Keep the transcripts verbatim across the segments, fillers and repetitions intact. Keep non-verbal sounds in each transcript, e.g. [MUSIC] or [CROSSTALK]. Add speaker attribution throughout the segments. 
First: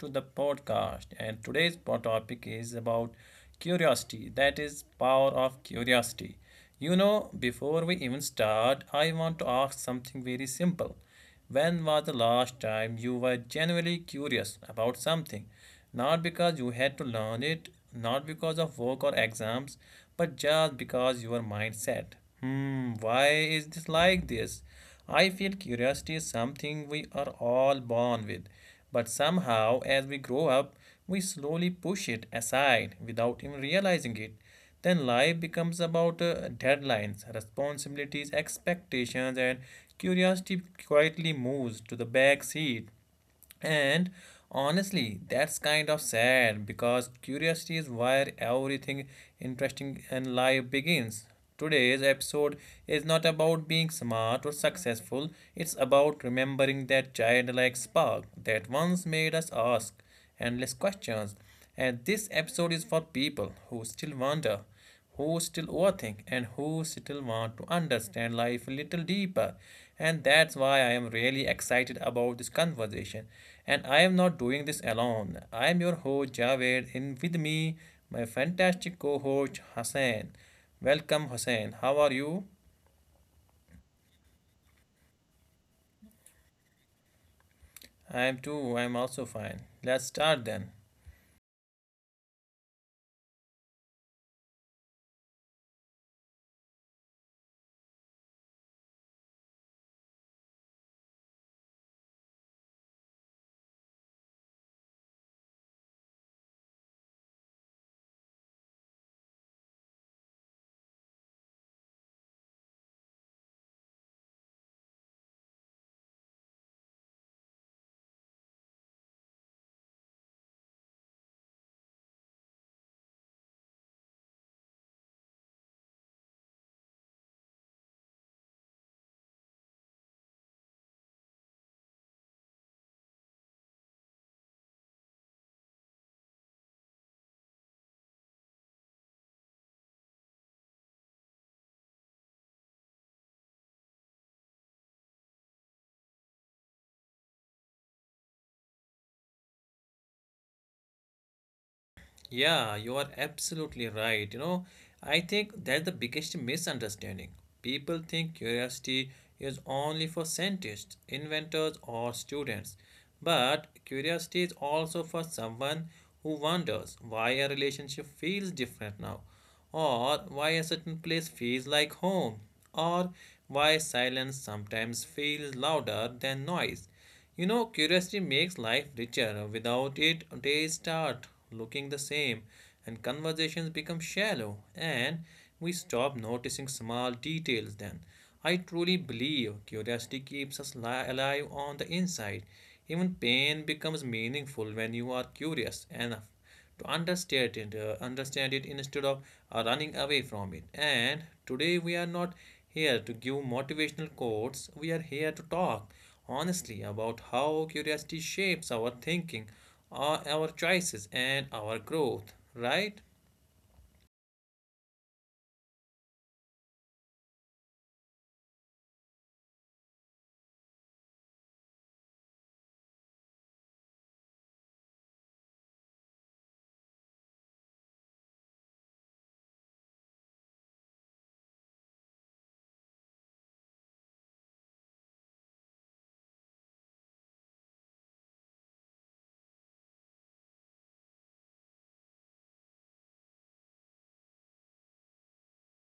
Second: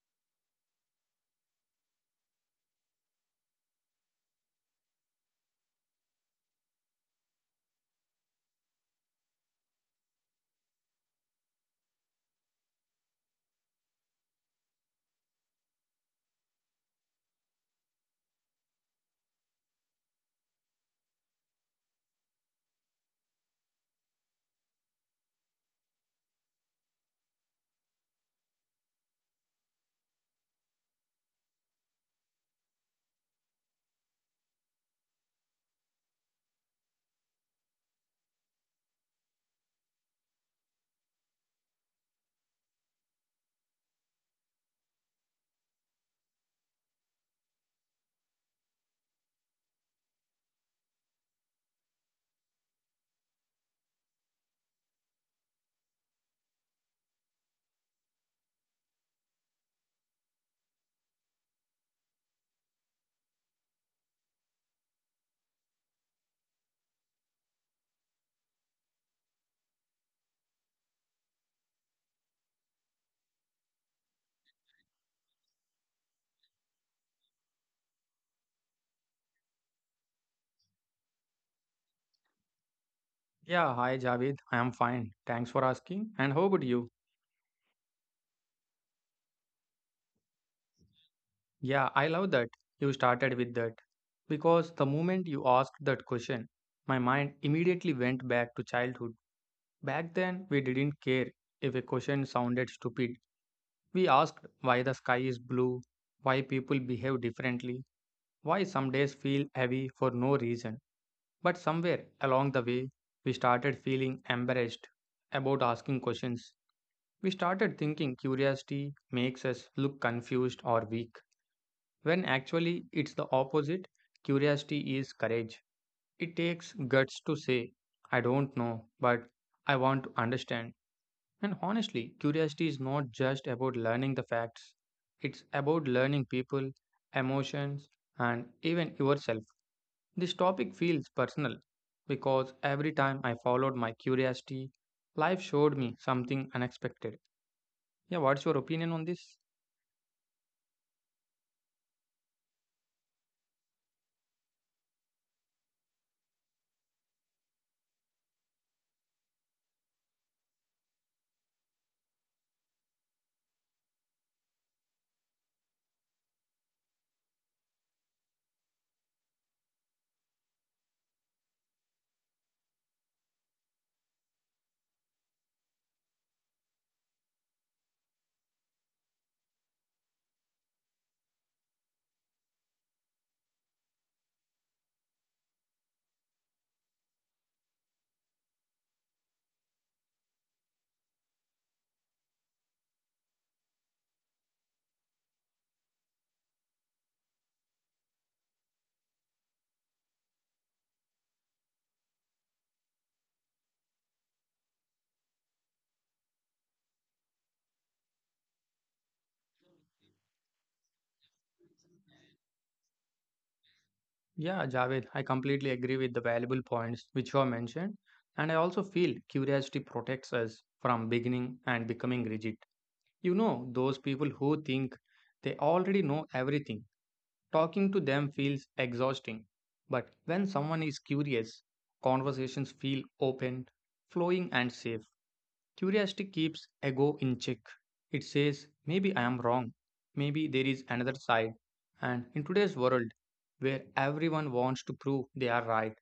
Speaker 1: to the podcast. And today's po- topic is about curiosity. That is power of curiosity. You know, before we even start, I want to ask something very simple. When was the last time you were genuinely curious about something? Not because you had to learn it, not because of work or exams, but just because your mind said, Hmm, why is this like this? I feel curiosity is something we are all born with, but somehow, as we grow up, we slowly push it aside without even realizing it. Then life becomes about uh, deadlines, responsibilities, expectations, and curiosity quietly moves to the back seat. And honestly, that's kind of sad because curiosity is where everything interesting in life begins. Today's episode is not about being smart or successful, it's about remembering that childlike spark that once made us ask endless questions. And this episode is for people who still wonder, who still overthink, and who still want to understand life a little deeper. And that's why I am really excited about this conversation. And I am not doing this alone. I am your host Javed, and with me, my fantastic co host Hassan. Welcome, Hassan. How are you?
Speaker 2: Yeah, hi Javed. I am fine. Thanks for asking. And how about you?
Speaker 1: I am too. I am also fine. Let's start then.
Speaker 2: Yeah, I love that you started with that because the moment you asked that question, my mind immediately went back to childhood. Back then, we didn't care if a question sounded stupid. We asked why the sky is blue, why people behave differently, why some days feel heavy for no reason. But somewhere along the way, we started feeling embarrassed about asking questions. We started thinking curiosity makes us look confused or weak, when actually it's the opposite. Curiosity is courage. It takes guts to say, I don't know, but I want to understand. And honestly, curiosity is not just about learning the facts, it's about learning people, emotions, and even yourself. This topic feels personal because every time I followed my curiosity, life showed me something unexpected. Yeah, what's your opinion on this?
Speaker 1: Yeah, you are absolutely right. You know, I think that's the biggest misunderstanding. People think curiosity is only for scientists, inventors, or students. But curiosity is also for someone who wonders why a relationship feels different now, or why a certain place feels like home, or why silence sometimes feels louder than noise. You know, curiosity makes life richer. Without it, days start looking the same, and conversations become shallow, and we stop noticing small details then. I truly believe curiosity keeps us li- alive on the inside. Even pain becomes meaningful when you are curious enough to understand it, uh, understand it instead of uh, running away from it. And today we are not here to give motivational quotes. We are here to talk honestly about how curiosity shapes our thinking, uh, our choices, and our growth. Right?
Speaker 2: Yeah, Javed, I completely agree with the valuable points which you have mentioned. And I also feel curiosity protects us from beginning and becoming rigid. You know, those people who think they already know everything, talking to them feels exhausting. But when someone is curious, conversations feel open, flowing, and safe. Curiosity keeps ego in check. It says, maybe I am wrong, maybe there is another side. And in today's world, where everyone wants to prove they are right,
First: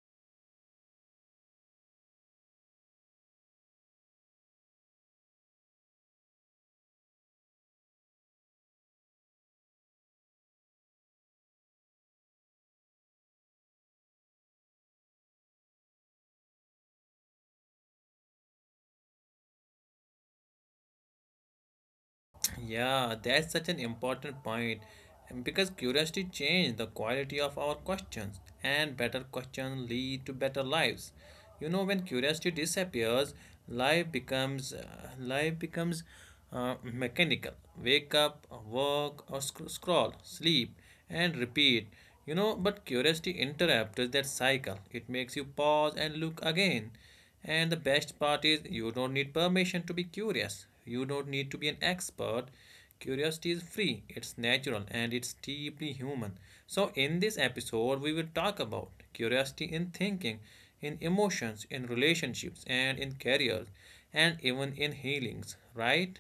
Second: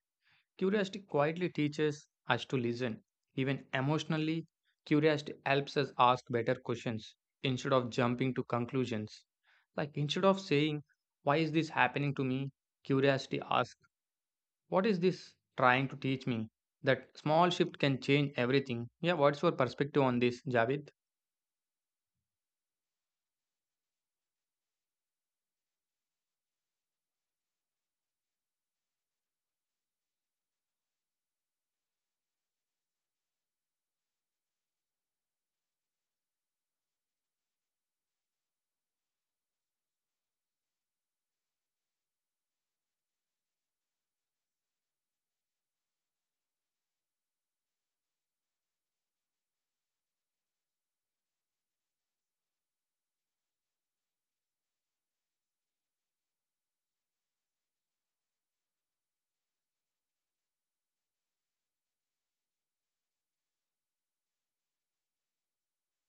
Speaker 2: curiosity quietly teaches us to listen. Even emotionally, curiosity helps us ask better questions instead of jumping to conclusions. Like instead of saying, why is this happening to me? Curiosity asks, what is this trying to teach me? That small shift can change everything. Yeah, what's your perspective on this, Javed?
Speaker 1: Yeah, that's such an important point and because curiosity changes the quality of our questions, and better questions lead to better lives. You know, when curiosity disappears, life becomes uh, life becomes uh, mechanical. Wake up, work, or sc- scroll, sleep, and repeat. You know, but curiosity interrupts that cycle. It makes you pause and look again. And the best part is you don't need permission to be curious. You don't need to be an expert. Curiosity is free, it's natural, and it's deeply human. So, in this episode, we will talk about curiosity in thinking, in emotions, in relationships, and in careers, and even in healings, right?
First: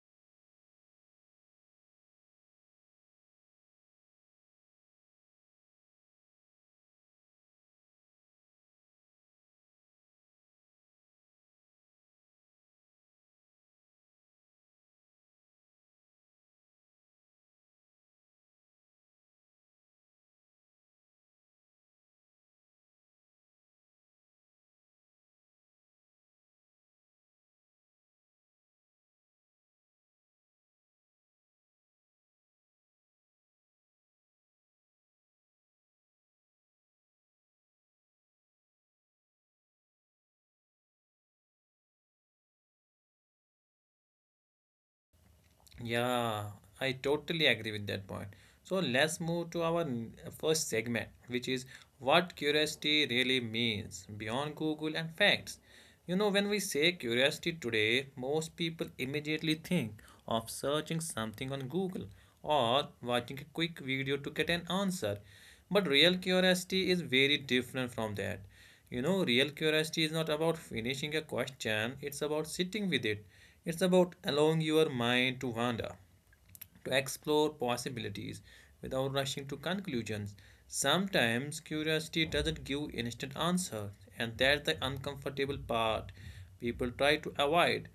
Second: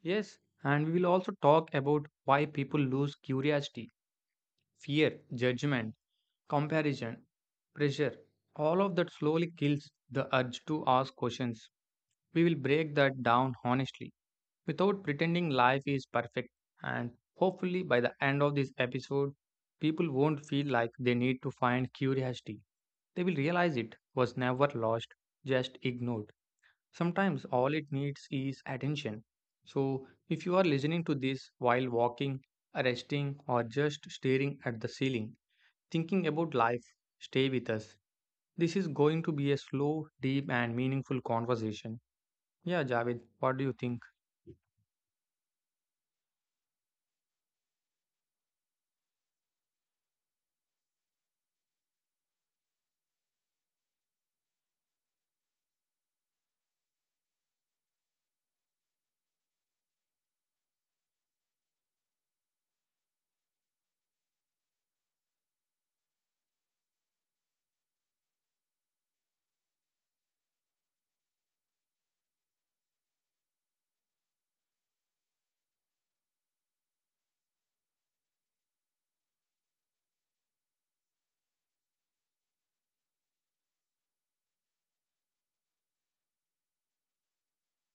Speaker 2: Yes, and we will also talk about why people lose curiosity, fear, judgment, comparison, pressure. All of that slowly kills the urge to ask questions. We will break that down honestly without pretending life is perfect. And hopefully, by the end of this episode, people won't feel like they need to find curiosity. They will realize it was never lost, just ignored. Sometimes all it needs is attention. So, if you are listening to this while walking, resting, or just staring at the ceiling, thinking about life, stay with us. This is going to be a slow, deep, and meaningful conversation. Yeah, Javed, what do you think?
Speaker 1: Yeah, I totally agree with that point. So let's move to our n- first segment, which is what curiosity really means beyond Google and facts. You know, when we say curiosity today, most people immediately think of searching something on Google or watching a quick video to get an answer. But real curiosity is very different from that. You know, real curiosity is not about finishing a question, it's about sitting with it. It's about allowing your mind to wander to explore possibilities without rushing to conclusions. Sometimes curiosity doesn't give instant answers, and that's the uncomfortable part people try to avoid.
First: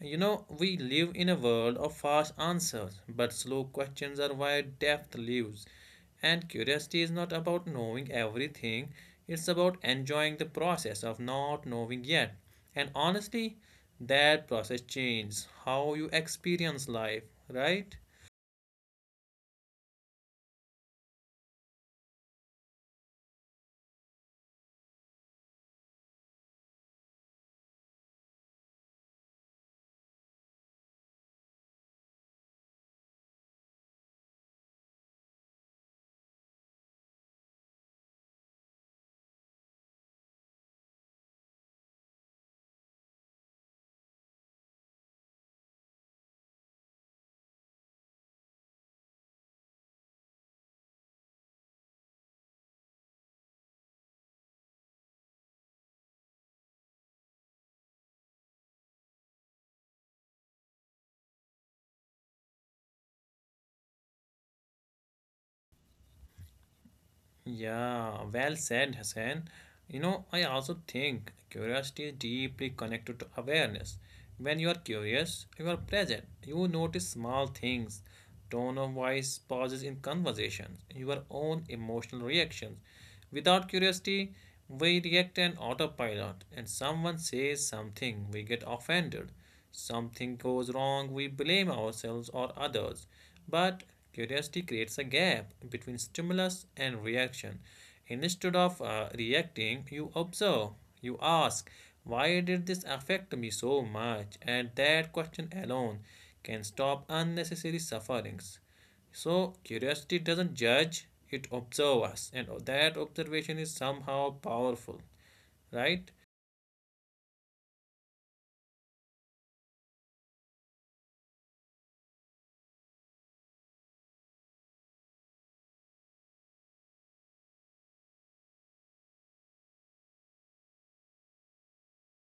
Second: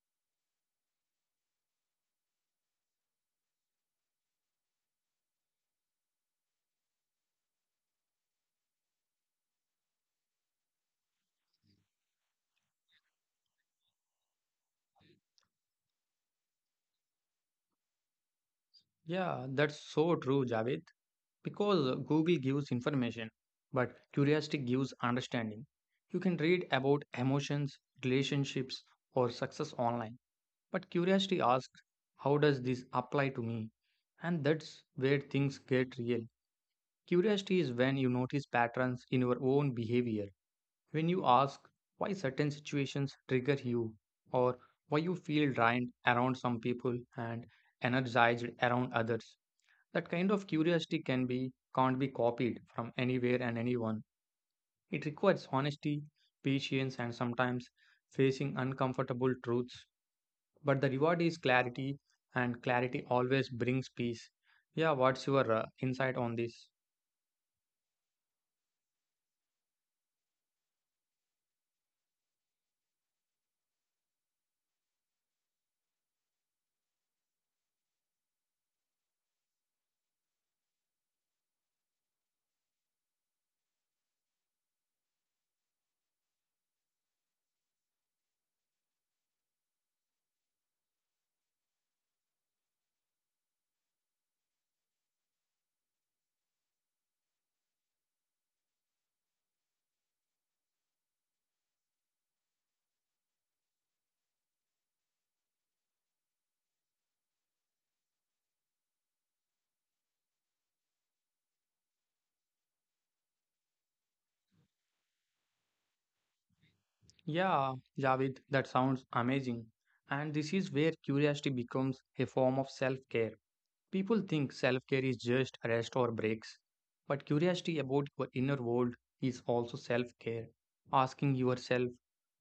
Speaker 1: You know, we live in a world of fast answers, but slow questions are where depth lives. And curiosity is not about knowing everything, it's about enjoying the process of not knowing yet. And honestly, that process changes how you experience life, right?
Speaker 2: Yeah, that's so true, Javed. Because Google gives information, but curiosity gives understanding. You can read about emotions, relationships, or success online, but curiosity asks, how does this apply to me? And that's where things get real. Curiosity is when you notice patterns in your own behavior. When you ask why certain situations trigger you, or why you feel drained around some people and energized around others, that kind of curiosity can be can't be copied from anywhere and anyone. It requires honesty, patience, and sometimes facing uncomfortable truths, but the reward is clarity, and clarity always brings peace. Yeah, what's your uh, insight on this?
Speaker 1: Yeah, well said, Hassan. You know, I also think curiosity is deeply connected to awareness. When you are curious, you are present. You notice small things, tone of voice, pauses in conversations, your own emotional reactions. Without curiosity, we react on autopilot, and someone says something, we get offended. Something goes wrong, we blame ourselves or others. But curiosity creates a gap between stimulus and reaction. Instead of uh, reacting, you observe, you ask, why did this affect me so much? And that question alone can stop unnecessary sufferings. So, curiosity doesn't judge, it observes us, and that observation is somehow powerful, right?
Speaker 2: Yeah, Javed, that sounds amazing. And this is where curiosity becomes a form of self care. People think self care is just rest or breaks, but curiosity about your inner world is also self care. Asking yourself,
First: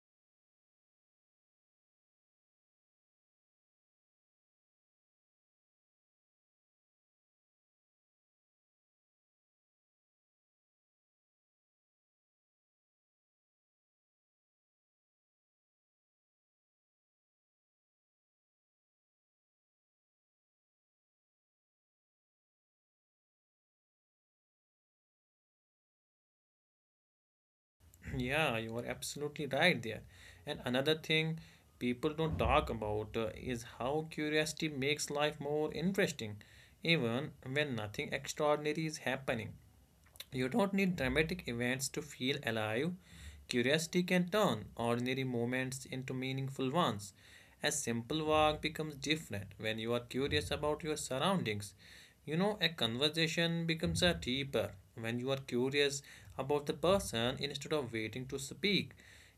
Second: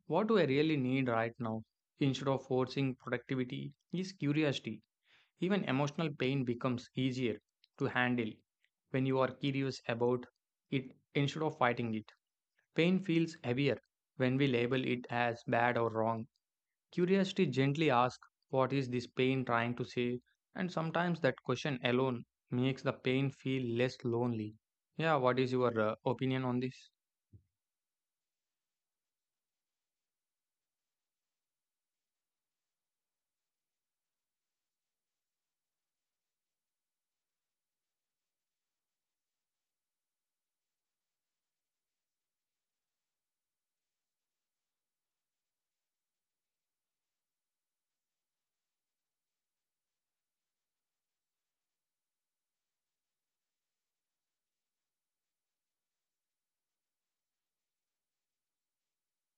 Speaker 2: what do I really need right now, instead of forcing productivity, is curiosity. Even emotional pain becomes easier to handle when you are curious about it instead of fighting it. Pain feels heavier when we label it as bad or wrong. Curiosity gently asks, what is this pain trying to say? And sometimes that question alone makes the pain feel less lonely. Yeah, what is your uh, opinion on this?
Speaker 1: Yeah, you are absolutely right there. And another thing people don't talk about uh, is how curiosity makes life more interesting, even when nothing extraordinary is happening. You don't need dramatic events to feel alive. Curiosity can turn ordinary moments into meaningful ones. A simple walk becomes different when you are curious about your surroundings. You know, a conversation becomes a deeper when you are curious about the person instead of waiting to speak.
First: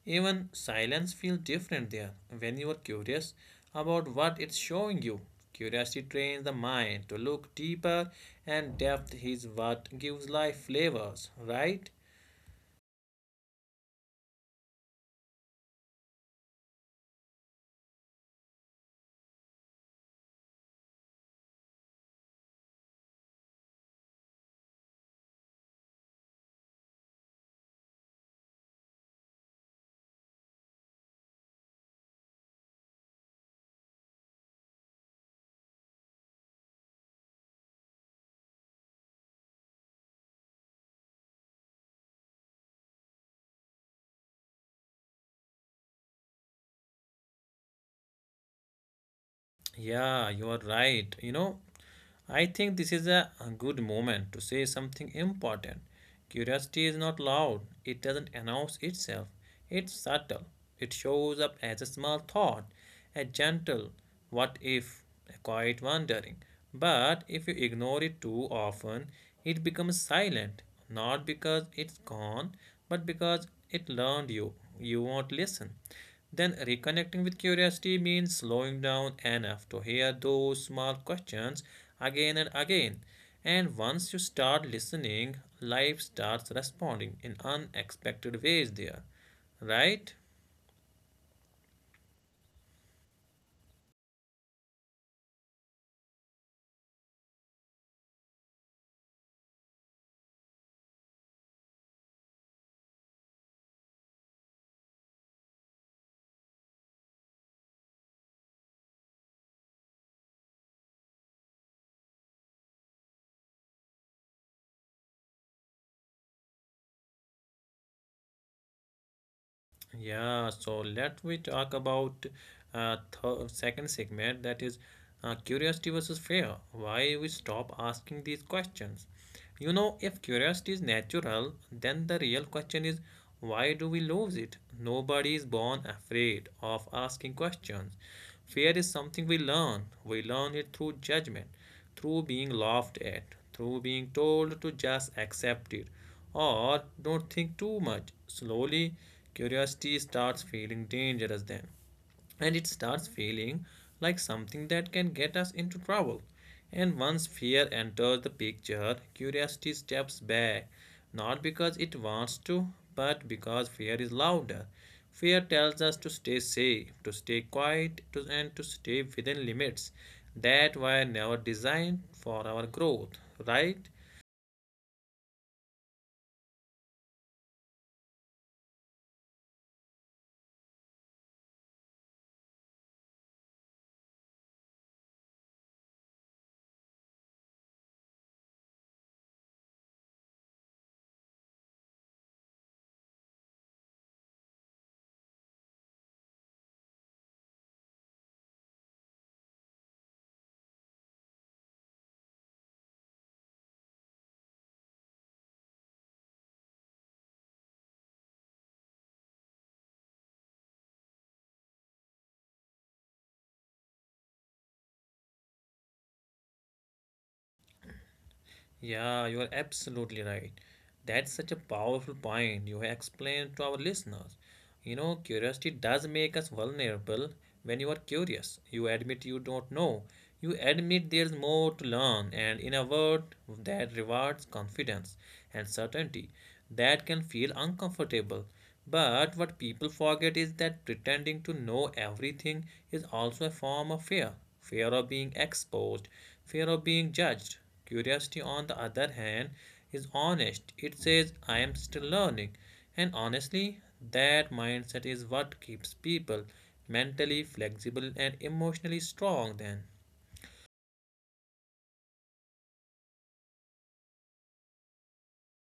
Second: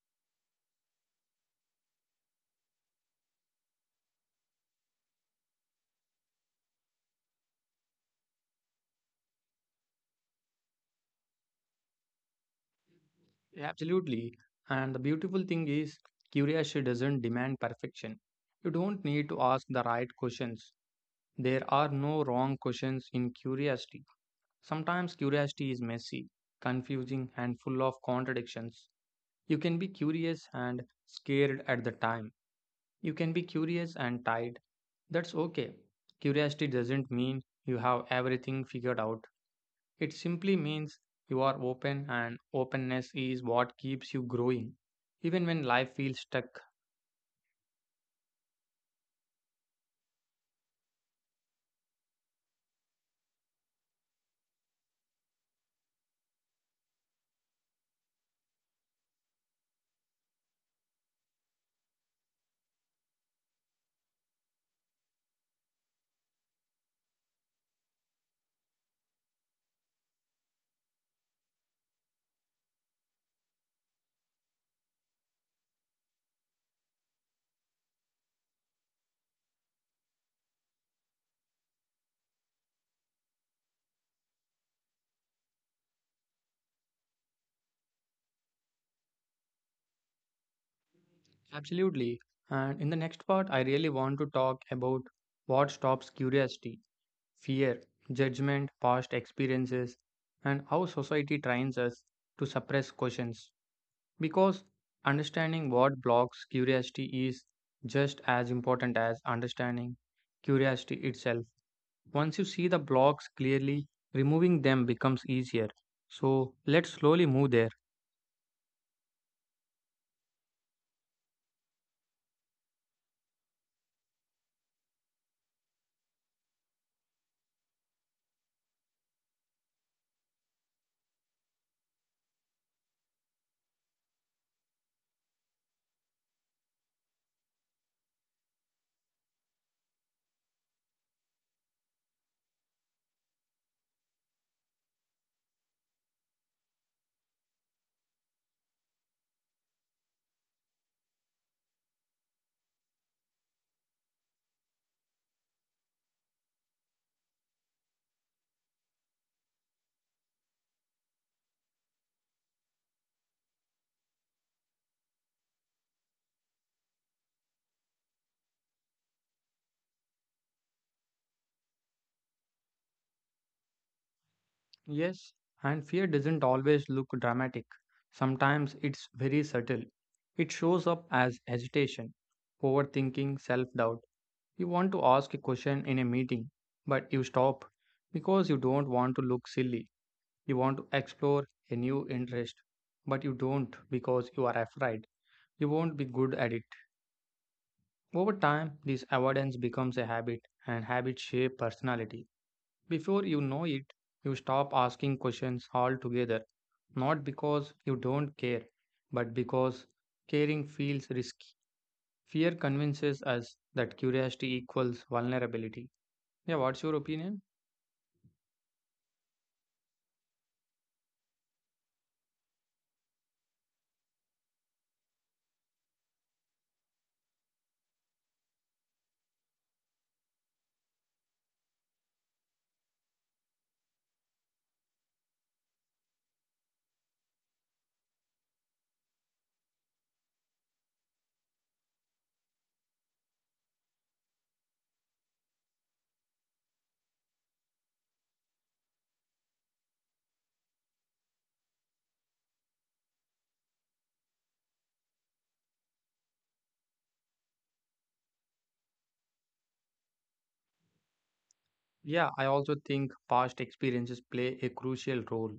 Speaker 1: Even silence feels different there when you are curious about what it's showing you. Curiosity trains the mind to look deeper, and depth is what gives life flavors, right?
Speaker 2: Yeah, absolutely. And the beautiful thing is, curiosity doesn't demand perfection. You don't need to ask the right questions. There are no wrong questions in curiosity. Sometimes curiosity is messy, confusing, and full of contradictions. You can be curious and scared at the time. You can be curious and tired. That's okay. Curiosity doesn't mean you have everything figured out. It simply means you are open, and openness is what keeps you growing, even when life feels stuck.
Speaker 1: Yeah, you are right. You know, I think this is a a good moment to say something important. Curiosity is not loud, it doesn't announce itself, it's subtle. It shows up as a small thought, a gentle what if, a quiet wondering. But if you ignore it too often, it becomes silent, not because it's gone, but because it learned you. You won't listen. Then reconnecting with curiosity means slowing down enough to hear those small questions again and again. And once you start listening, life starts responding in unexpected ways there, right?
Speaker 2: Absolutely. And in the next part, I really want to talk about what stops curiosity, fear, judgment, past experiences, and how society trains us to suppress questions. Because understanding what blocks curiosity is just as important as understanding curiosity itself. Once you see the blocks clearly, removing them becomes easier. So let's slowly move there.
Speaker 1: Yeah, so let we talk about uh, th second segment that is uh, curiosity versus fear. Why we stop asking these questions? You know, if curiosity is natural, then the real question is why do we lose it? Nobody is born afraid of asking questions. Fear is something we learn. We learn it through judgment through being laughed at, through being told to just accept it or don't think too much. Slowly, curiosity starts feeling dangerous then and it starts feeling like something that can get us into trouble. And once fear enters the picture, curiosity steps back, not because it wants to, but because fear is louder. Fear tells us to stay safe, to stay quiet, to, and to stay within limits that were never designed for our growth, right?
Speaker 2: Yes, and fear doesn't always look dramatic, sometimes it's very subtle. It shows up as hesitation, overthinking, self doubt. You want to ask a question in a meeting, but you stop because you don't want to look silly. You want to explore a new interest, but you don't because you are afraid you won't be good at it. Over time, this avoidance becomes a habit, and habits shape personality. Before you know it, you stop asking questions altogether, not because you don't care, but because caring feels risky. Fear convinces us that curiosity equals vulnerability. Yeah, what's your opinion?
Speaker 1: Yeah, you are absolutely right. That's such a powerful point you have explained to our listeners. You know, curiosity does make us vulnerable when you are curious. You admit you don't know. You admit there's more to learn, and in a world that rewards confidence and certainty, that can feel uncomfortable. But what people forget is that pretending to know everything is also a form of fear fear of being exposed, fear of being judged, Curiosity, on the other hand, is honest. It says, I am still learning. And honestly, that mindset is what keeps people mentally flexible and emotionally strong, then.
Speaker 2: Yeah, I also think past experiences play a crucial role.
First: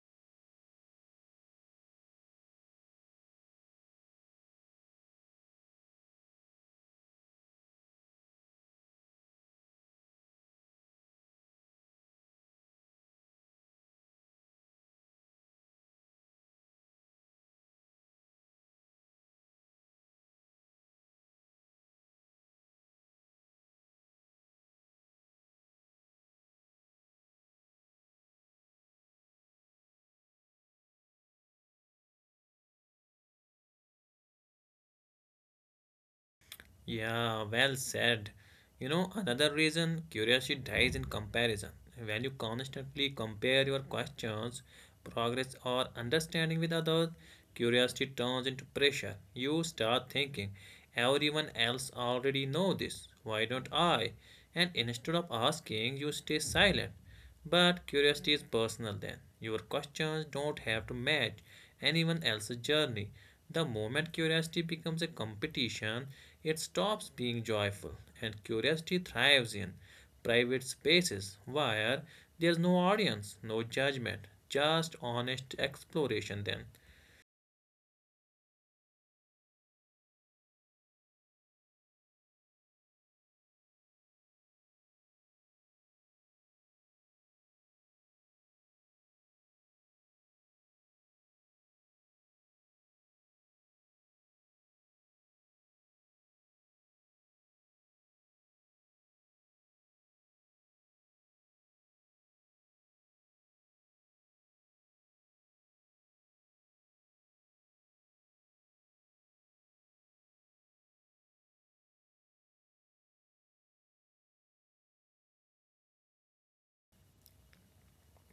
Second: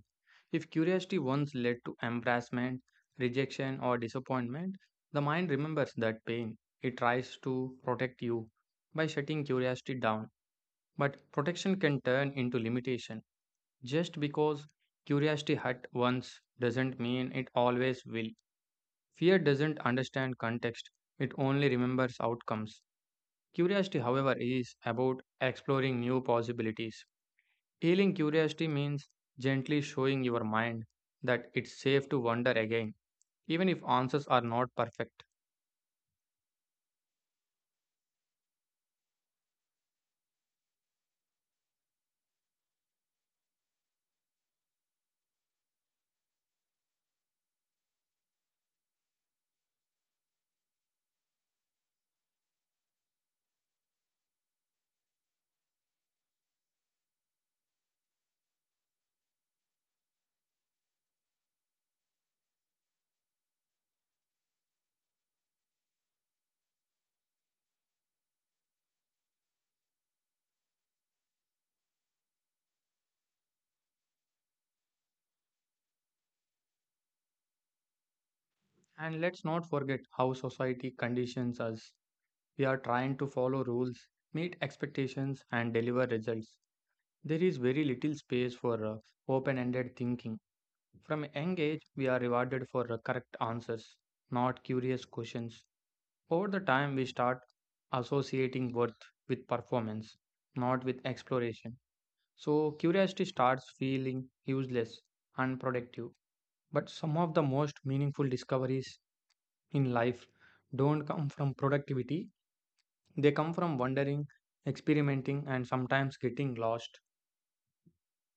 Speaker 2: If curiosity once led to embarrassment, rejection, or disappointment, the mind remembers that pain. It tries to protect you by shutting curiosity down. But protection can turn into limitation. Just because curiosity hurt once doesn't mean it always will. Fear doesn't understand context, it only remembers outcomes. Curiosity, however, is about exploring new possibilities. Healing curiosity means gently showing your mind that it's safe to wonder again, even if answers are not perfect.
Speaker 1: Yeah, well said. You know, another reason curiosity dies in comparison. When you constantly compare your questions, progress, or understanding with others, curiosity turns into pressure. You start thinking, everyone else already know this. Why don't I? And instead of asking, you stay silent. But curiosity is personal then. Your questions don't have to match anyone else's journey. The moment curiosity becomes a competition, it stops being joyful, and curiosity thrives in private spaces where there's no audience, no judgment, just honest exploration then.
Speaker 2: And let's not forget how society conditions us. We are trying to follow rules, meet expectations, and deliver results. There is very little space for uh, open ended thinking. From a young age, we are rewarded for uh, correct answers, not curious questions. Over the time, we start associating worth with performance, not with exploration. So curiosity starts feeling useless, unproductive. But some of the most meaningful discoveries in life don't come from productivity, they come from wondering, experimenting, and sometimes getting lost.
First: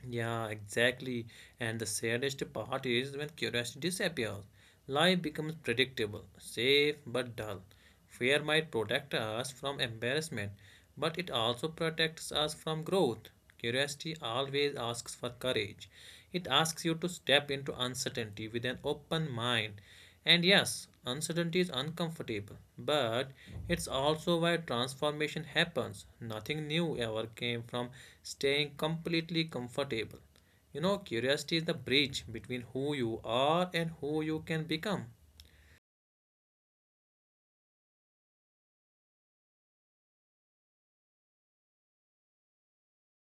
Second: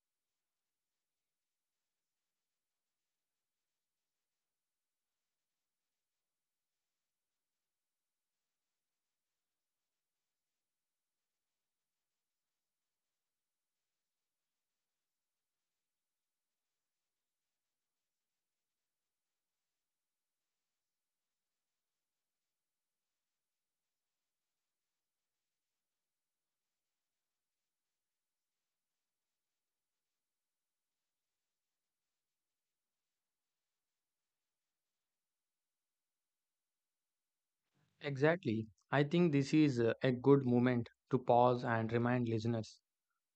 Speaker 1: Yeah, exactly. And the saddest part is when curiosity disappears. Life becomes predictable, safe but dull. Fear might protect us from embarrassment, but it also protects us from growth. Curiosity always asks for courage. It asks you to step into uncertainty with an open mind. And yes, uncertainty is uncomfortable, but it's also why transformation happens. Nothing new ever came from staying completely comfortable. You know, curiosity is the bridge between who you are and who you can become.
Speaker 2: Exactly. I think this is uh, a good moment to pause and remind listeners.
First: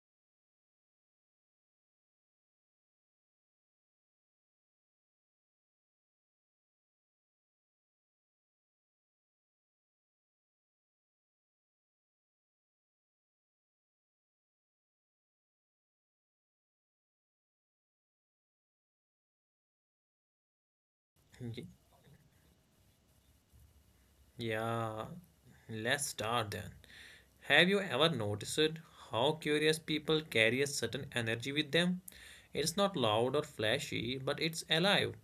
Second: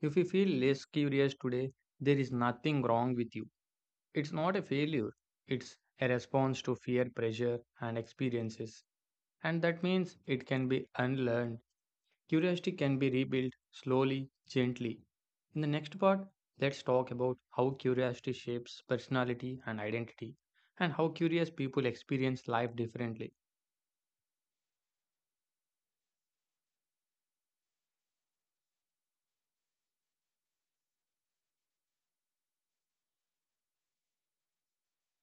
Speaker 2: If you feel less curious today, there is nothing wrong with you. It's not a failure, it's a response to fear, pressure, and experiences. And that means it can be unlearned. Curiosity can be rebuilt slowly, gently. In the next part, let's talk about how curiosity shapes personality and identity, and how curious
Speaker 1: Y-
Speaker 2: people experience life differently.
Speaker 1: Yeah, let's start then. Have you ever noticed how curious people carry a certain energy with them? It's not loud or flashy, but it's alive.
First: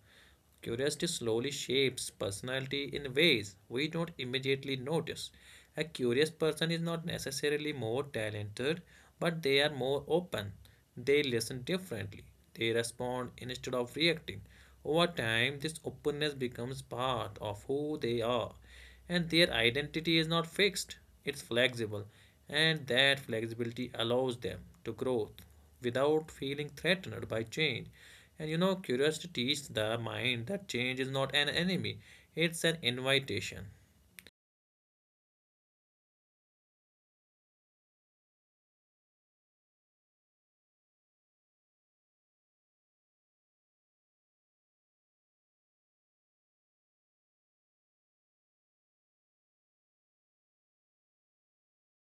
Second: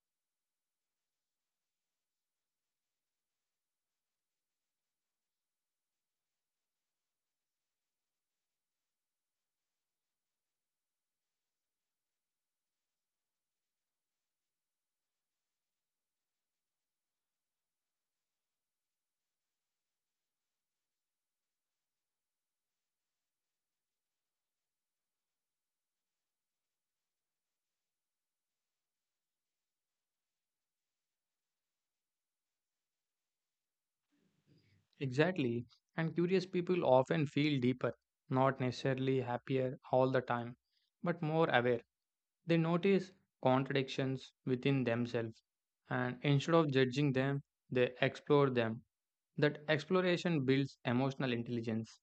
Speaker 1: Curiosity slowly shapes personality in ways we don't immediately notice. A curious person is not necessarily more talented, but they are more open. They listen differently. They respond instead of reacting. Over time, this openness becomes part of who they are, and their identity is not fixed, it's flexible, and that flexibility allows them to grow without feeling threatened by change. And you know, curiosity teaches the mind that change is not an enemy, it's an invitation.
Speaker 2: Exactly, and curious people often feel deeper, not necessarily happier all the time, but more aware. They notice contradictions within themselves, and instead of judging them, they explore them. That exploration builds emotional intelligence.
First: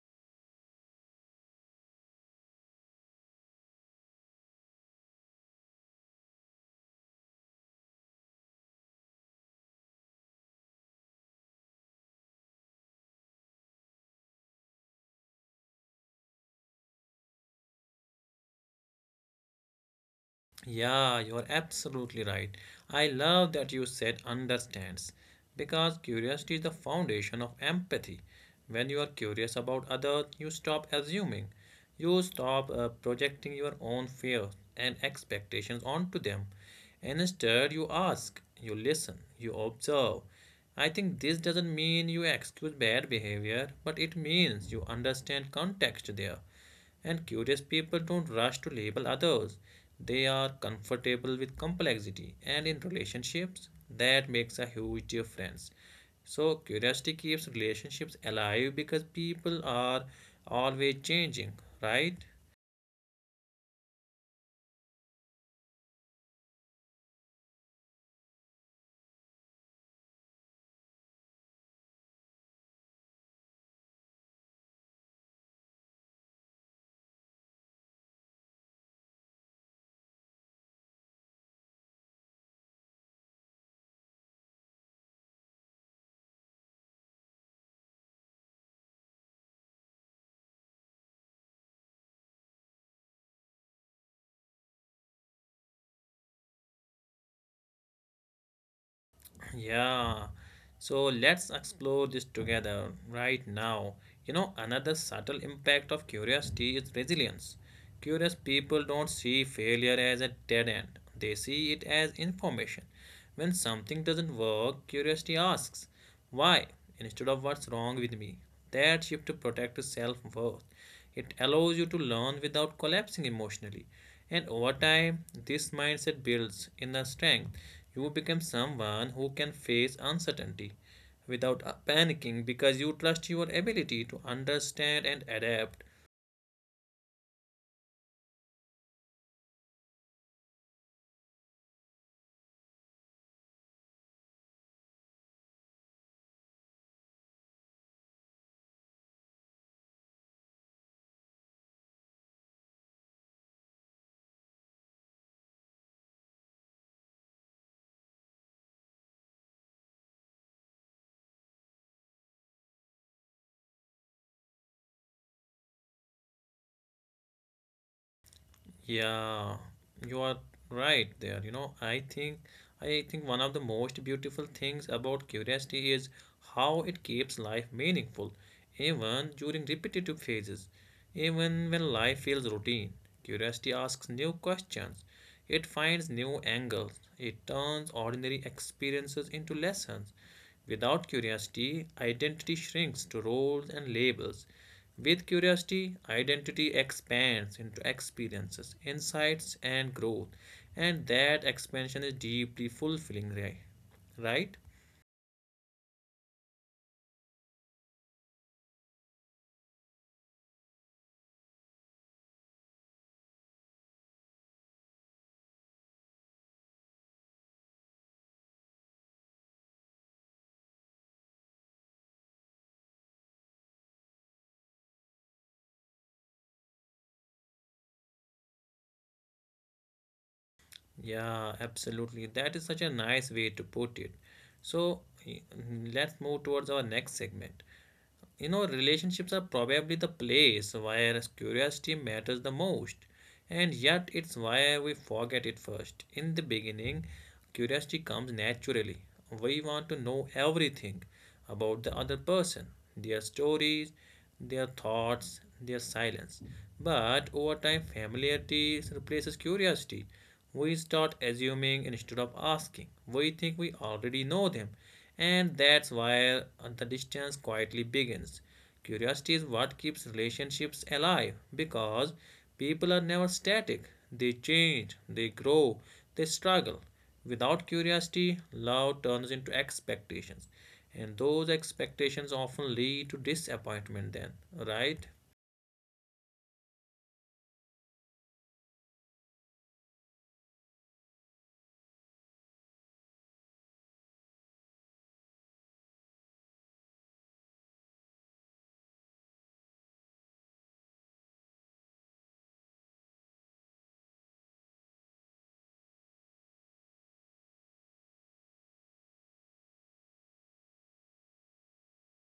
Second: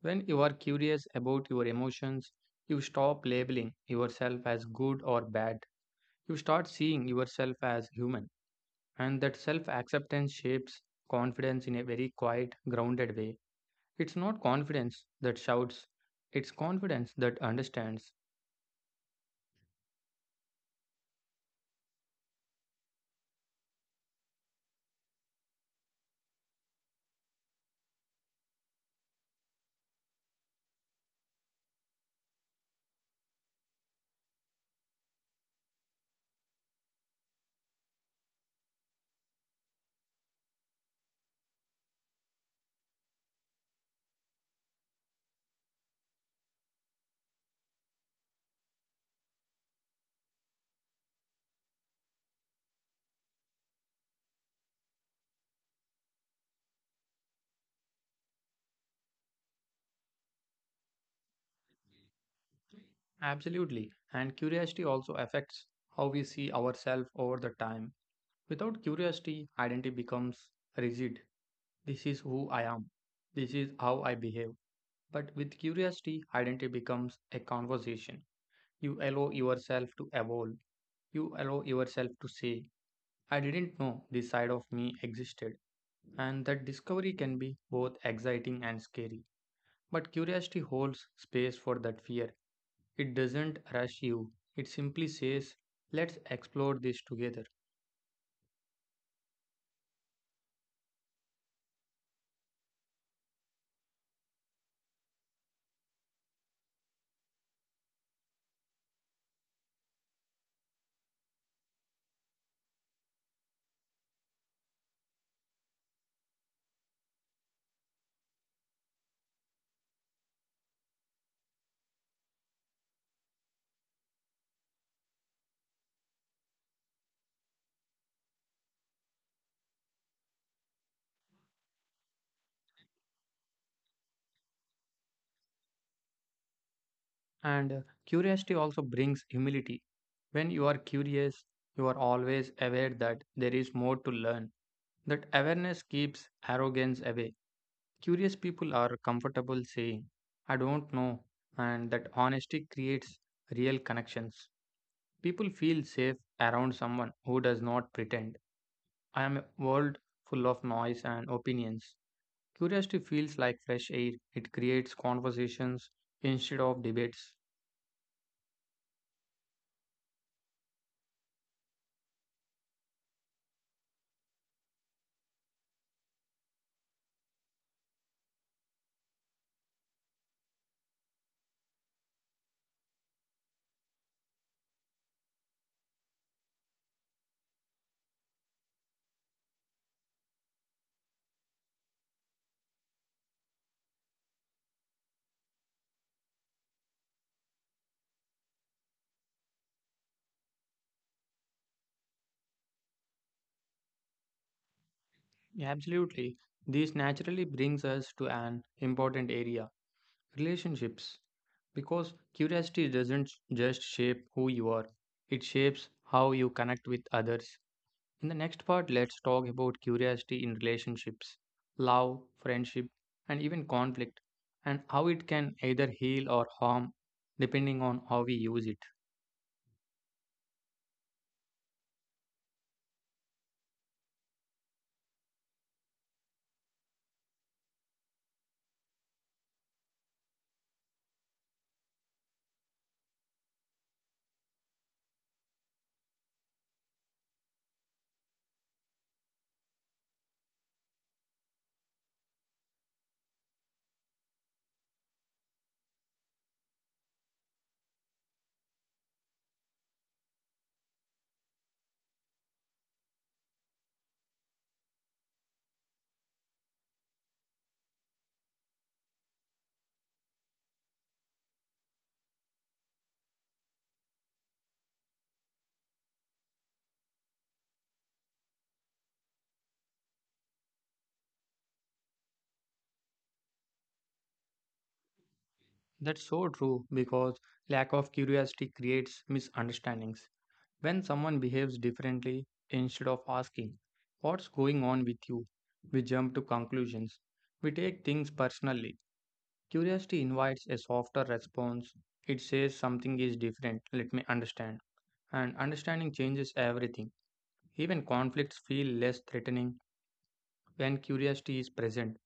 Speaker 2: When you are curious about your emotions, you stop labeling yourself as good or bad. You start seeing yourself as human, and that self acceptance shapes confidence in a very quiet, grounded way. It's not confidence that shouts, it's confidence that understands.
Speaker 1: Yeah, you're absolutely right. I love that you said understands because curiosity is the foundation of empathy. When you are curious about others, you stop assuming. You stop uh, projecting your own fears and expectations onto them. And instead, you ask, you listen, you observe. I think this doesn't mean you excuse bad behavior, but it means you understand context there. And curious people don't rush to label others. They are comfortable with complexity and in relationships that makes a huge difference. So curiosity keeps relationships alive because people are always changing, right?
Speaker 2: Absolutely, and curiosity also affects how we see ourselves over the time. Without curiosity, identity becomes rigid. This is who I am, this is how I behave. But with curiosity, identity becomes a conversation. You allow yourself to evolve. You allow yourself to say, I didn't know this side of me existed. And that discovery can be both exciting and scary. But curiosity holds space for that fear. It doesn't rush you, it simply says, let's explore this together.
Speaker 1: Yeah, so let's explore this together right now. You know, another subtle impact of curiosity is resilience. Curious people don't see failure as a dead end, they see it as information. When something doesn't work, curiosity asks, why? Instead of what's wrong with me. That shift protects self worth. It allows you to learn without collapsing emotionally. And over time, this mindset builds inner strength. You become someone who can face uncertainty without uh, panicking because you trust your ability to understand and adapt.
Speaker 2: And uh, curiosity also brings humility. When you are curious, you are always aware that there is more to learn. That awareness keeps arrogance away. Curious people are comfortable saying, I don't know, and that honesty creates real connections. People feel safe around someone who does not pretend. I am a world full of noise and opinions. Curiosity feels like fresh air, it creates conversations instead of debates.
Speaker 1: Yeah, you are right there. You know, I think I think one of the most beautiful things about curiosity is how it keeps life meaningful, even during repetitive phases, even when life feels routine. Curiosity asks new questions. It finds new angles. It turns ordinary experiences into lessons. Without curiosity, identity shrinks to roles and labels. With curiosity, identity expands into experiences, insights, and growth. And that expansion is deeply fulfilling, right? Right?
Speaker 2: Yeah, absolutely. This naturally brings us to an important area, relationships. Because curiosity doesn't just shape who you are, it shapes how you connect with others. In the next part, let's talk about curiosity in relationships, love, friendship, and even conflict, and how it can either heal or harm depending on how we use it.
Speaker 1: Yeah, absolutely. That is such a nice way to put it. So, let's move towards our next segment. You know, relationships are probably the place where curiosity matters the most, and yet it's where we forget it first. In the beginning, curiosity comes naturally. We want to know everything about the other person, their stories, their thoughts, their silence. But over time, familiarity replaces curiosity. We start assuming instead of asking. We think we already know them. And that's where the distance quietly begins. Curiosity is what keeps relationships alive because people are never static. They change, they grow, they struggle. Without curiosity, love turns into expectations. And those expectations often lead to disappointment, then, right?
Speaker 2: That's so true because lack of curiosity creates misunderstandings. When someone behaves differently, instead of asking, what's going on with you, we jump to conclusions. We take things personally. Curiosity invites a softer response. It says something is different, let me understand. And understanding changes everything. Even conflicts feel less threatening when curiosity is present.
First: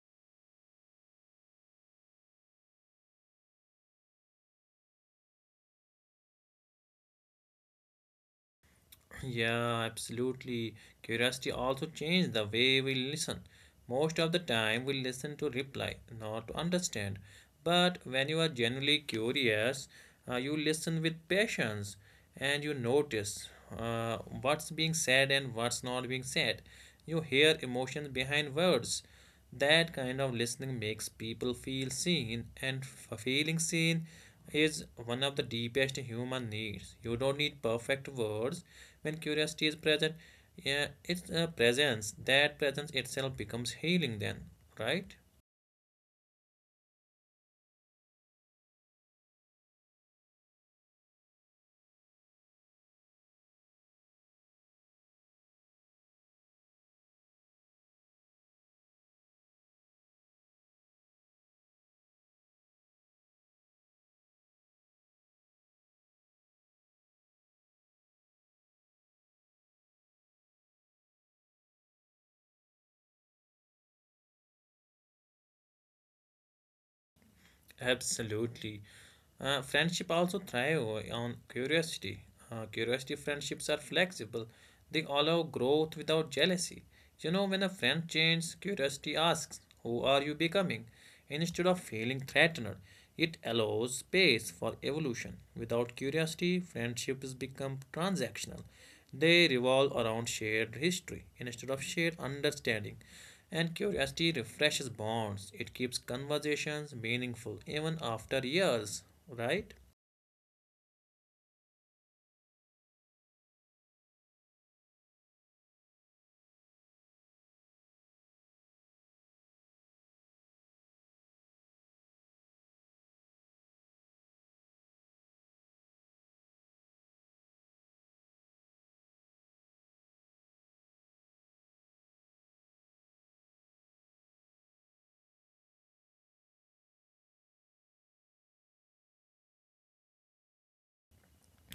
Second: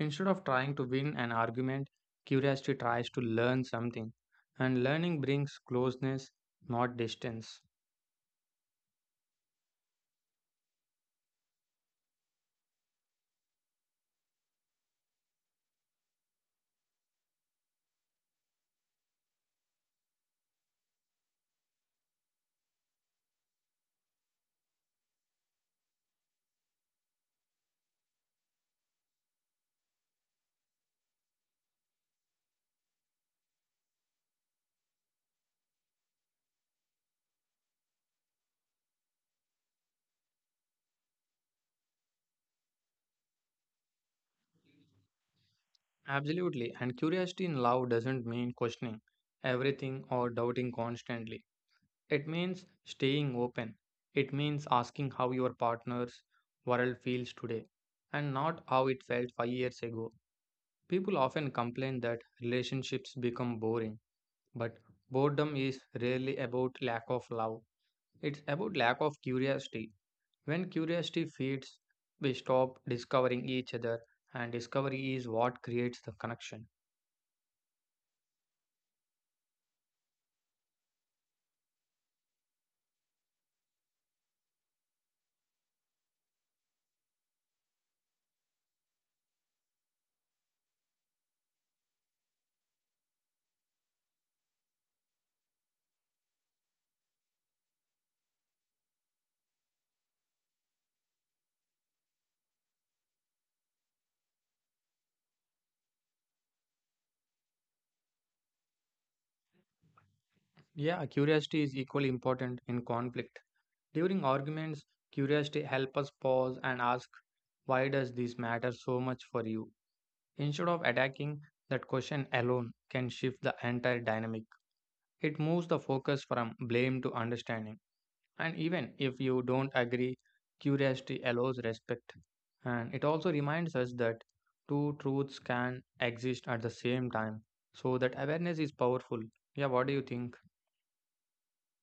Speaker 2: Instead of trying to win an argument, curiosity tries to learn something. And learning brings closeness, not distance.
Speaker 1: Yeah, absolutely. Curiosity also changed the way we listen. Most of the time, we listen to reply, not to understand. But when you are genuinely curious, uh, you listen with patience and you notice uh, what's being said and what's not being said. You hear emotions behind words. That kind of listening makes people feel seen, and f- feeling seen is one of the deepest human needs. You don't need perfect words when curiosity is present. Yeah, it's a presence. That presence itself becomes healing, then, right?
Speaker 2: Absolutely, and curiosity in love doesn't mean questioning everything or doubting constantly. It means staying open. It means asking how your partner's world feels today and not how it felt five years ago. People often complain that relationships become boring, but boredom is rarely about lack of love. It's about lack of curiosity. When curiosity feeds, we stop discovering each other, and discovery is what creates the connection.
Speaker 1: Absolutely. Uh, friendship also thrive on curiosity. Uh, curiosity friendships are flexible. They allow growth without jealousy. You know, when a friend changes, curiosity asks, who are you becoming? Instead of feeling threatened, it allows space for evolution. Without curiosity, friendships become transactional. They revolve around shared history instead of shared understanding. And curiosity refreshes bonds, it keeps conversations meaningful even after years, right?
Speaker 2: Yeah, curiosity is equally important in conflict. During arguments, curiosity helps us pause and ask, "Why does this matter so much for you?" Instead of attacking, that question alone can shift the entire dynamic. It moves the focus from blame to understanding. And even if you don't agree, curiosity allows respect. And it also reminds us that two truths can exist at the same time. So that awareness is powerful. Yeah, what do you think?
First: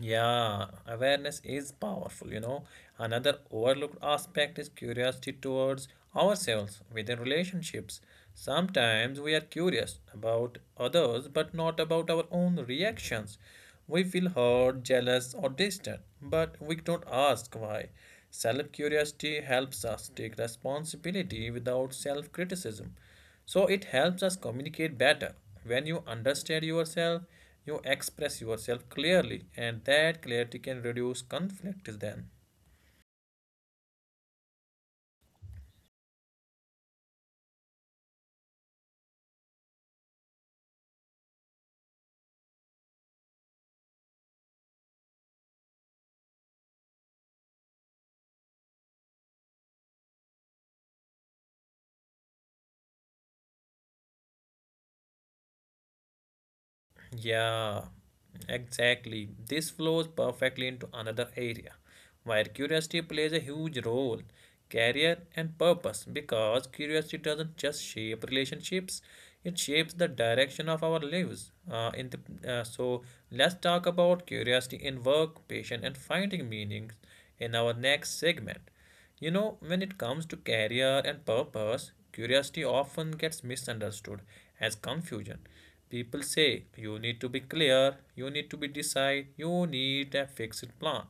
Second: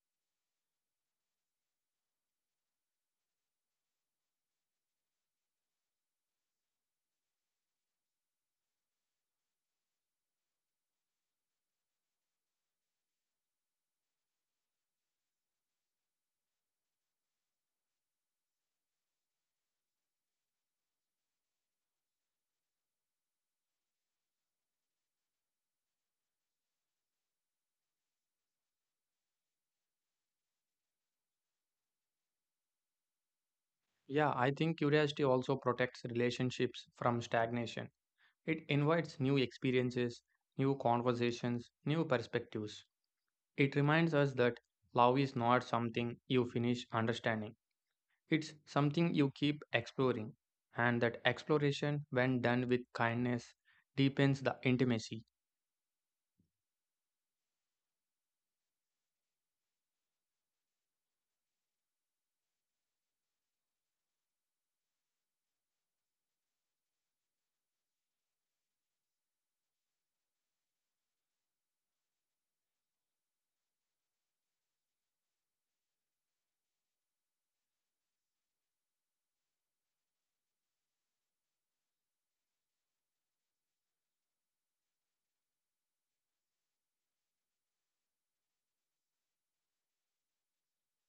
Speaker 1: Yeah, awareness is powerful, you know. Another overlooked aspect is curiosity towards ourselves within relationships. Sometimes we are curious about others but not about our own reactions. We feel hurt, jealous, or distant, but we don't ask why. Self curiosity helps us take responsibility without self criticism. So it helps us communicate better. When you understand yourself, you express yourself clearly, and that clarity can reduce conflict then.
Speaker 2: Yeah, I think curiosity also protects relationships from stagnation. It invites new experiences, new conversations, new perspectives. It reminds us that love is not something you finish understanding, it's something you keep exploring. And that exploration, when done with kindness, deepens the intimacy.
Speaker 1: Yeah, exactly. This flows perfectly into another area where curiosity plays a huge role career and purpose because curiosity doesn't just shape relationships, it shapes the direction of our lives. Uh, in the, uh, so, let's talk about curiosity in work, passion, and finding meaning in our next segment. You know, when it comes to career and purpose, curiosity often gets misunderstood as confusion. People say you need to be clear, you need to be decide, you need a fixed plan.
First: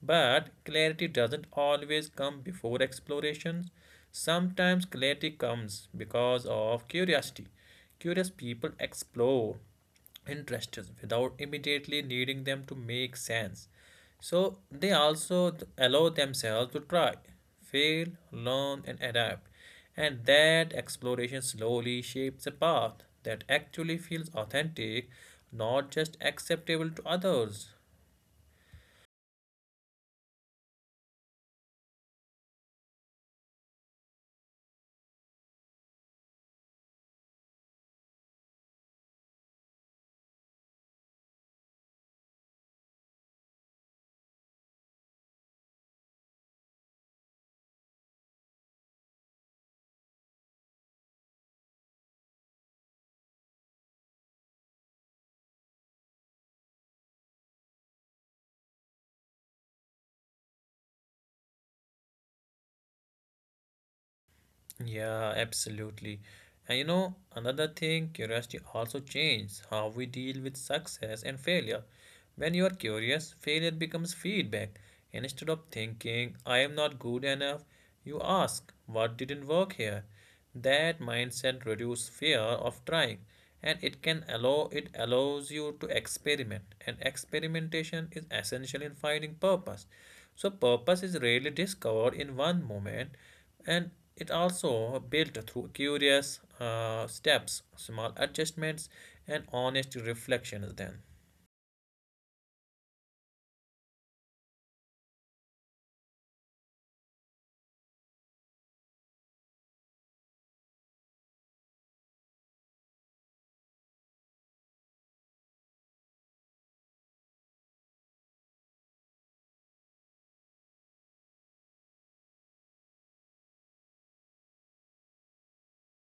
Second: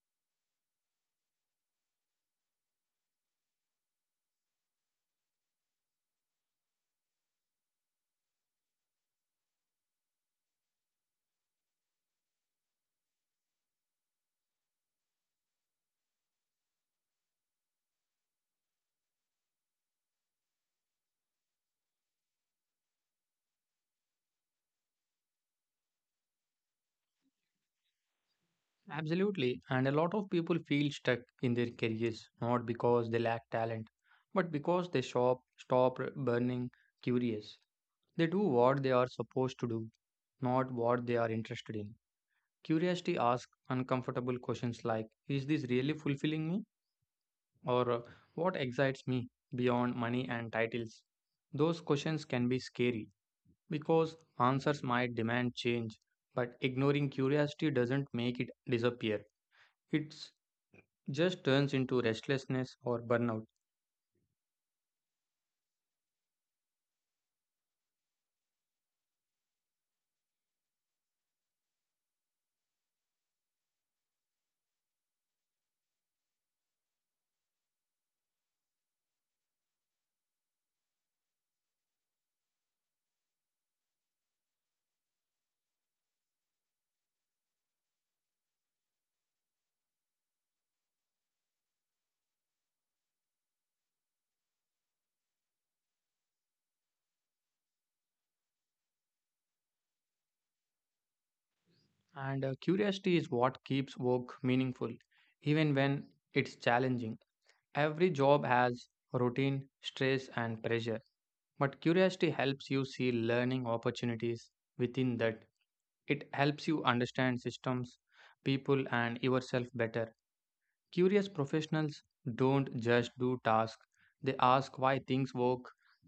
Speaker 1: But clarity doesn't always come before explorations. Sometimes clarity comes because of curiosity. Curious people explore interests without immediately needing them to make sense. So they also allow themselves to try, fail, learn, and adapt. And that exploration slowly shapes a path that actually feels authentic, not just acceptable to others.
Speaker 2: Absolutely, and a lot of people feel stuck in their careers not because they lack talent, but because they stop, stop burning curious. They do what they are supposed to do, not what they are interested in. Curiosity asks uncomfortable questions like, "Is this really fulfilling me?" or uh, "What excites me beyond money and titles?" Those questions can be scary because answers might demand change, but ignoring curiosity doesn't make it disappear. It just turns into restlessness or burnout.
Speaker 1: Yeah, absolutely. And you know, another thing, curiosity also changes how we deal with success and failure. When you are curious, failure becomes feedback. And instead of thinking, I am not good enough, you ask, what didn't work here? That mindset reduces fear of trying, and it can allow it allows you to experiment, and experimentation is essential in finding purpose. So purpose is rarely discovered in one moment, and it also built through curious uh, steps, small adjustments and honest reflections then.
Speaker 2: And uh, Curiosity is what keeps work meaningful, even when it's challenging. Every job has routine, stress, and pressure, but curiosity helps you see learning opportunities within that. It helps you understand systems, people, and yourself better. Curious professionals don't just do tasks, they ask why things work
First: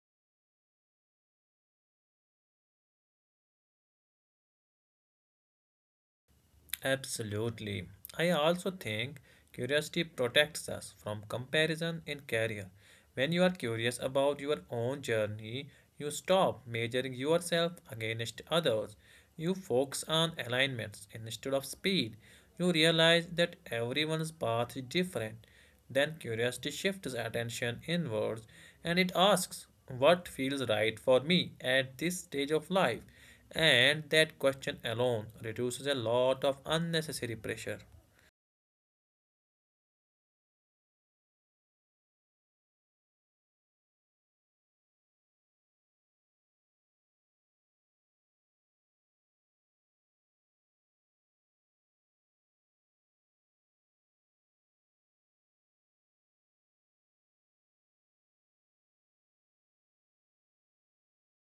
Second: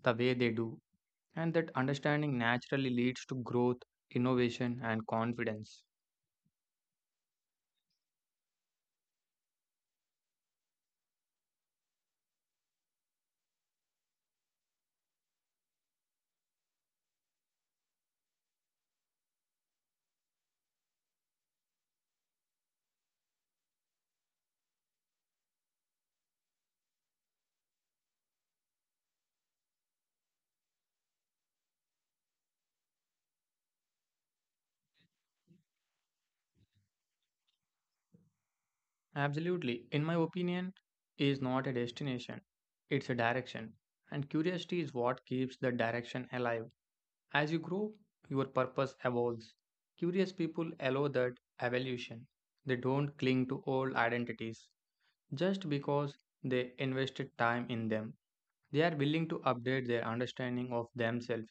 Speaker 2: the way they do, and that understanding naturally leads to growth, innovation, and confidence.
Speaker 1: Absolutely. I also think curiosity protects us from comparison in career. When you are curious about your own journey, you stop measuring yourself against others. You focus on alignments instead of speed. You realize that everyone's path is different, then curiosity shifts attention inwards and it asks, what feels right for me at this stage of life? And that question alone reduces a lot of unnecessary pressure.
Speaker 2: Absolutely. In my opinion, is not a destination. It's a direction. And curiosity is what keeps the direction alive. As you grow, your purpose evolves. Curious people allow that evolution. They don't cling to old identities just because they invested time in them. They are willing to update their understanding of themselves.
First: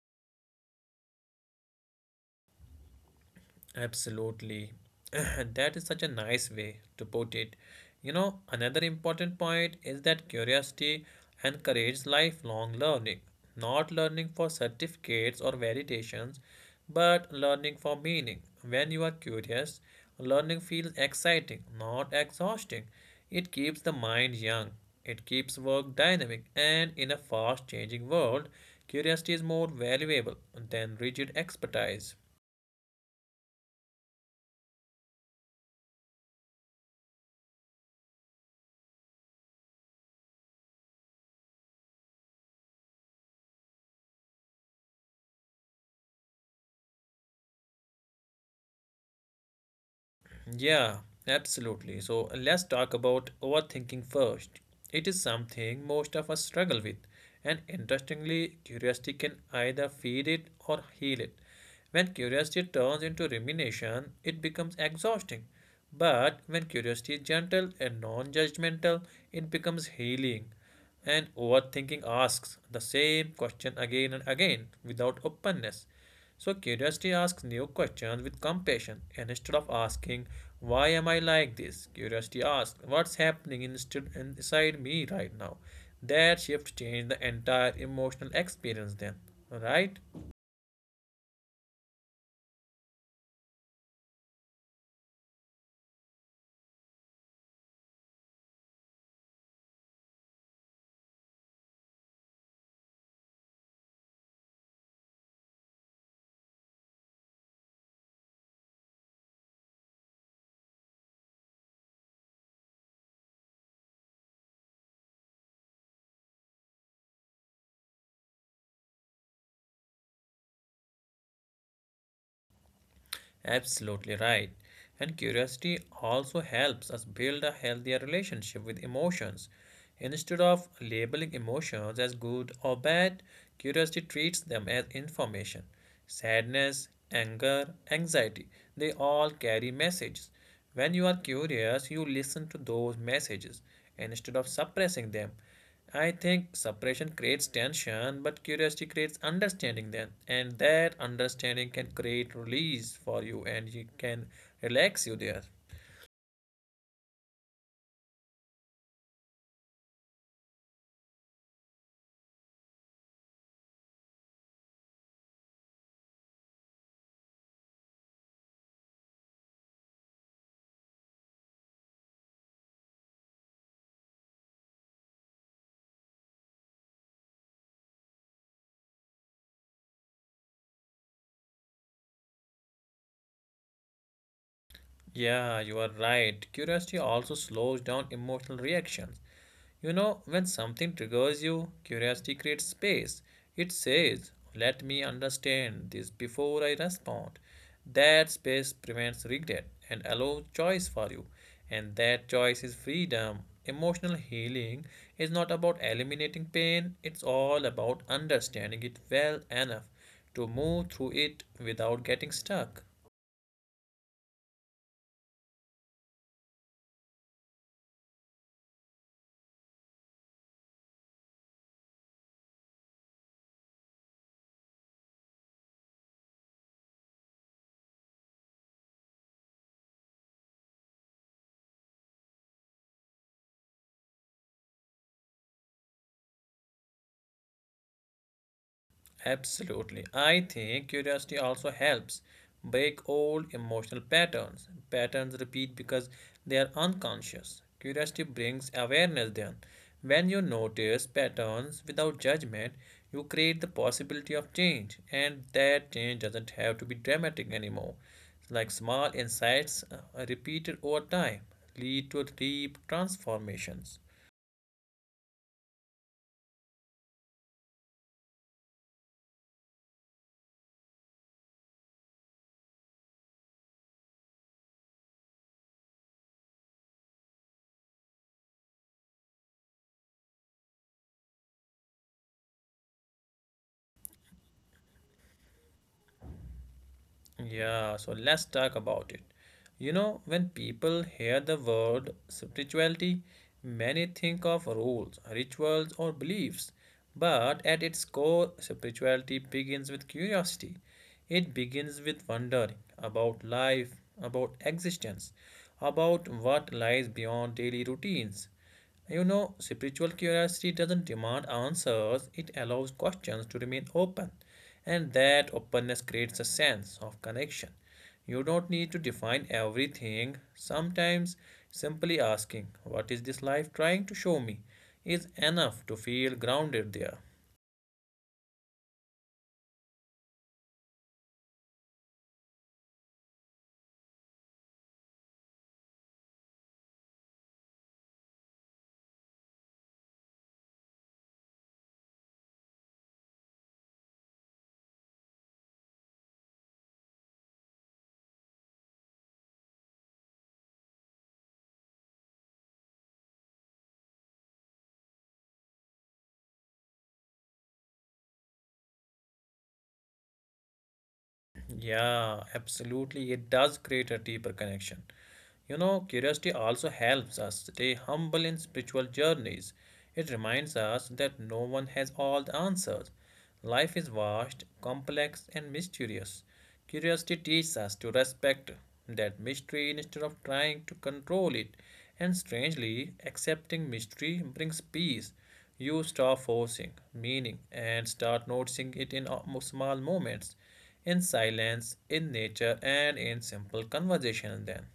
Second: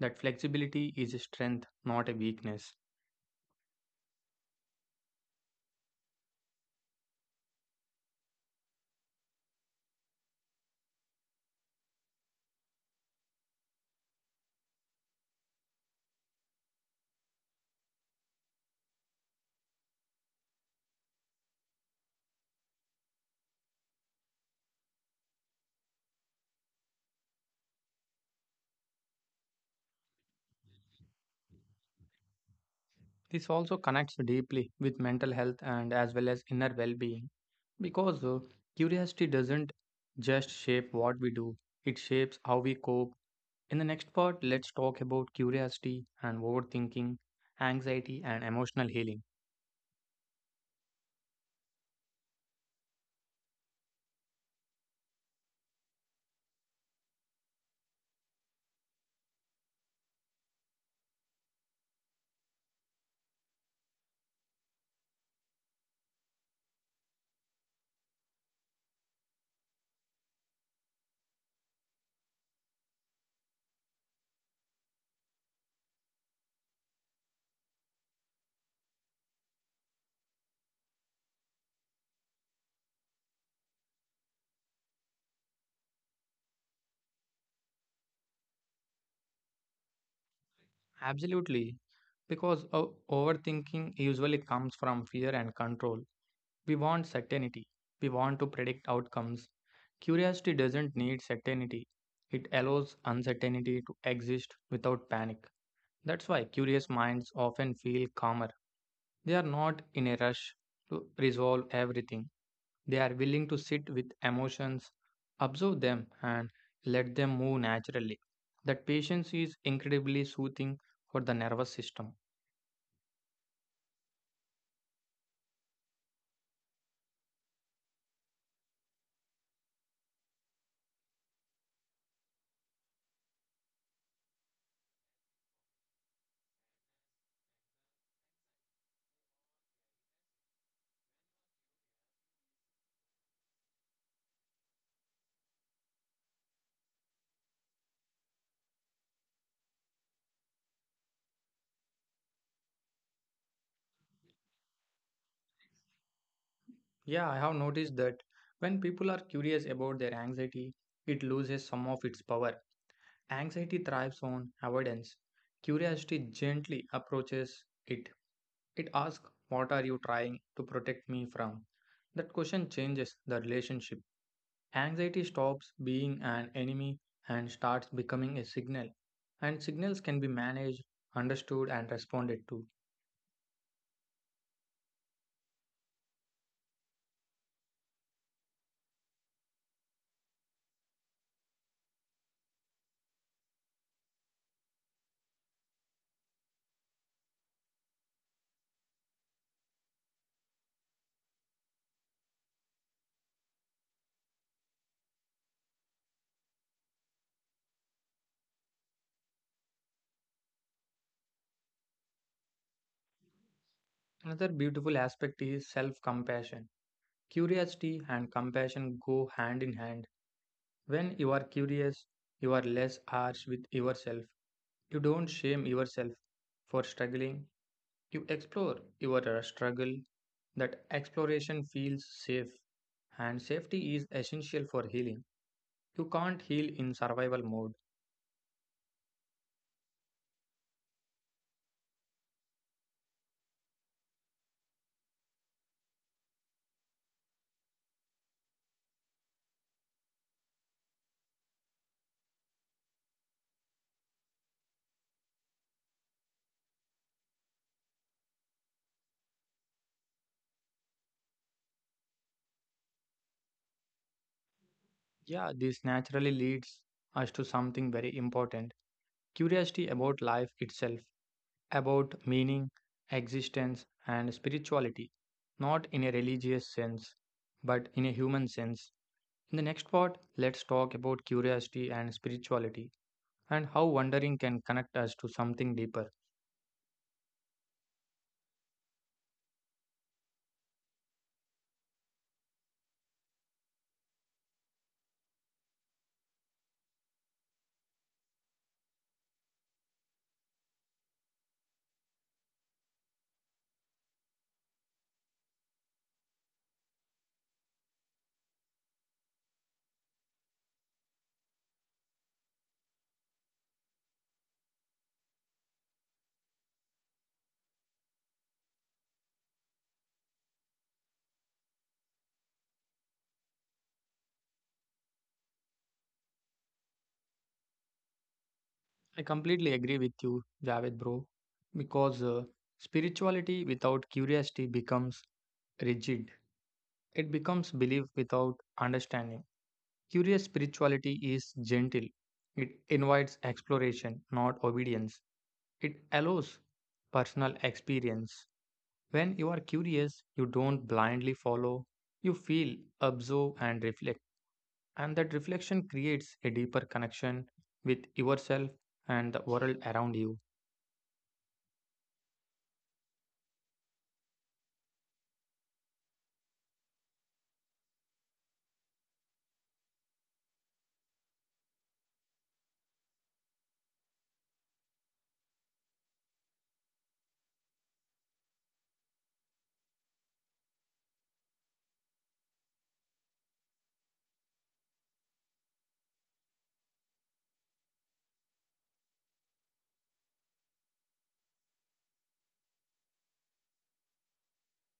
Speaker 2: That flexibility is a strength, not a weakness.
Speaker 1: Absolutely. [CLEARS THROAT] That is such a nice way to put it. You know, another important point is that curiosity encourages lifelong learning, not learning for certificates or validations, but learning for meaning. When you are curious, learning feels exciting, not exhausting. It keeps the mind young, it keeps work dynamic, and in a fast changing world, curiosity is more valuable than rigid expertise.
Speaker 2: This also connects deeply with mental health and as well as inner well being. Because uh, curiosity doesn't just shape what we do, it shapes how we cope. In the next part, let's talk about curiosity and overthinking, anxiety, and emotional healing.
Speaker 1: Yeah, absolutely. So let's talk about overthinking first. It is something most of us struggle with, and interestingly, curiosity can either feed it or heal it. When curiosity turns into rumination, it becomes exhausting. But when curiosity is gentle and non judgmental, it becomes healing. And overthinking asks the same question again and again without openness. So curiosity asks new questions with compassion. And instead of asking, why am I like this? Curiosity asks, what's happening instead inside me right now? That shift changed the entire emotional experience then. Right?
Speaker 2: Absolutely, because o- overthinking usually comes from fear and control. We want certainty, we want to predict outcomes. Curiosity doesn't need certainty, it allows uncertainty to exist without panic. That's why curious minds often feel calmer. They are not in a rush to resolve everything. They are willing to sit with emotions, observe them, and let them move naturally. That patience is incredibly soothing for the nervous system.
Speaker 1: Absolutely right. And curiosity also helps us build a healthier relationship with emotions. Instead of labeling emotions as good or bad, curiosity treats them as information. Sadness, anger, anxiety, they all carry messages. When you are curious, you listen to those messages instead of suppressing them. I think suppression creates tension, but curiosity creates understanding then. And that understanding can create release for you and it can relax you there.
Speaker 2: Yeah, I have noticed that when people are curious about their anxiety, it loses some of its power. Anxiety thrives on avoidance. Curiosity gently approaches it. It asks, "What are you trying to protect me from?" That question changes the relationship. Anxiety stops being an enemy and starts becoming a signal, and signals can be managed, understood, and responded to.
Speaker 1: Yeah, you are right. Curiosity also slows down emotional reactions. You know, when something triggers you, curiosity creates space. It says, let me understand this before I respond. That space prevents regret and allows choice for you. And that choice is freedom. Emotional healing is not about eliminating pain, it's all about understanding it well enough to move through it without getting stuck.
Speaker 2: Another beautiful aspect is self compassion. Curiosity and compassion go hand in hand. When you are curious, you are less harsh with yourself. You don't shame yourself for struggling. You explore your uh, struggle. That exploration feels safe, and safety is essential for healing. You can't heal in survival mode.
Speaker 1: Absolutely. I think curiosity also helps break old emotional patterns. Patterns repeat because they are unconscious. Curiosity brings awareness then. When you notice patterns without judgment, you create the possibility of change, and that change doesn't have to be dramatic anymore. Like small insights uh, repeated over time lead to deep transformations.
Speaker 2: Yeah, this naturally leads us to something very important: curiosity about life itself, about meaning, existence, and spirituality. Not in a religious sense, but in a human sense. In the next part, let's talk about curiosity and spirituality and how wondering can connect us to something deeper.
Speaker 1: Yeah, so let's talk about it. You know, when people hear the word spirituality, many think of rules, rituals, or beliefs. But at its core, spirituality begins with curiosity. It begins with wondering about life, about existence, about what lies beyond daily routines. You know, spiritual curiosity doesn't demand answers, it allows questions to remain open, and that openness creates a sense of connection. You don't need to define everything. Sometimes simply asking, what is this life trying to show me? Is enough to feel grounded there.
Speaker 2: I completely agree with you, Javed, bro, because uh, spirituality without curiosity becomes rigid. It becomes belief without understanding. Curious spirituality is gentle. It invites exploration, not obedience. It allows personal experience. When you are curious, you don't blindly follow. You feel, observe, and reflect. And that reflection creates a deeper connection with yourself and the world around you.
Speaker 1: Yeah, absolutely. It does create a deeper connection. You know, curiosity also helps us stay humble in spiritual journeys. It reminds us that no one has all the answers. Life is vast, complex, and mysterious. Curiosity teaches us to respect that mystery instead of trying to control it. And strangely, accepting mystery brings peace, you stop forcing meaning and start noticing it in small moments, in silence, in nature, and in simple conversation. Then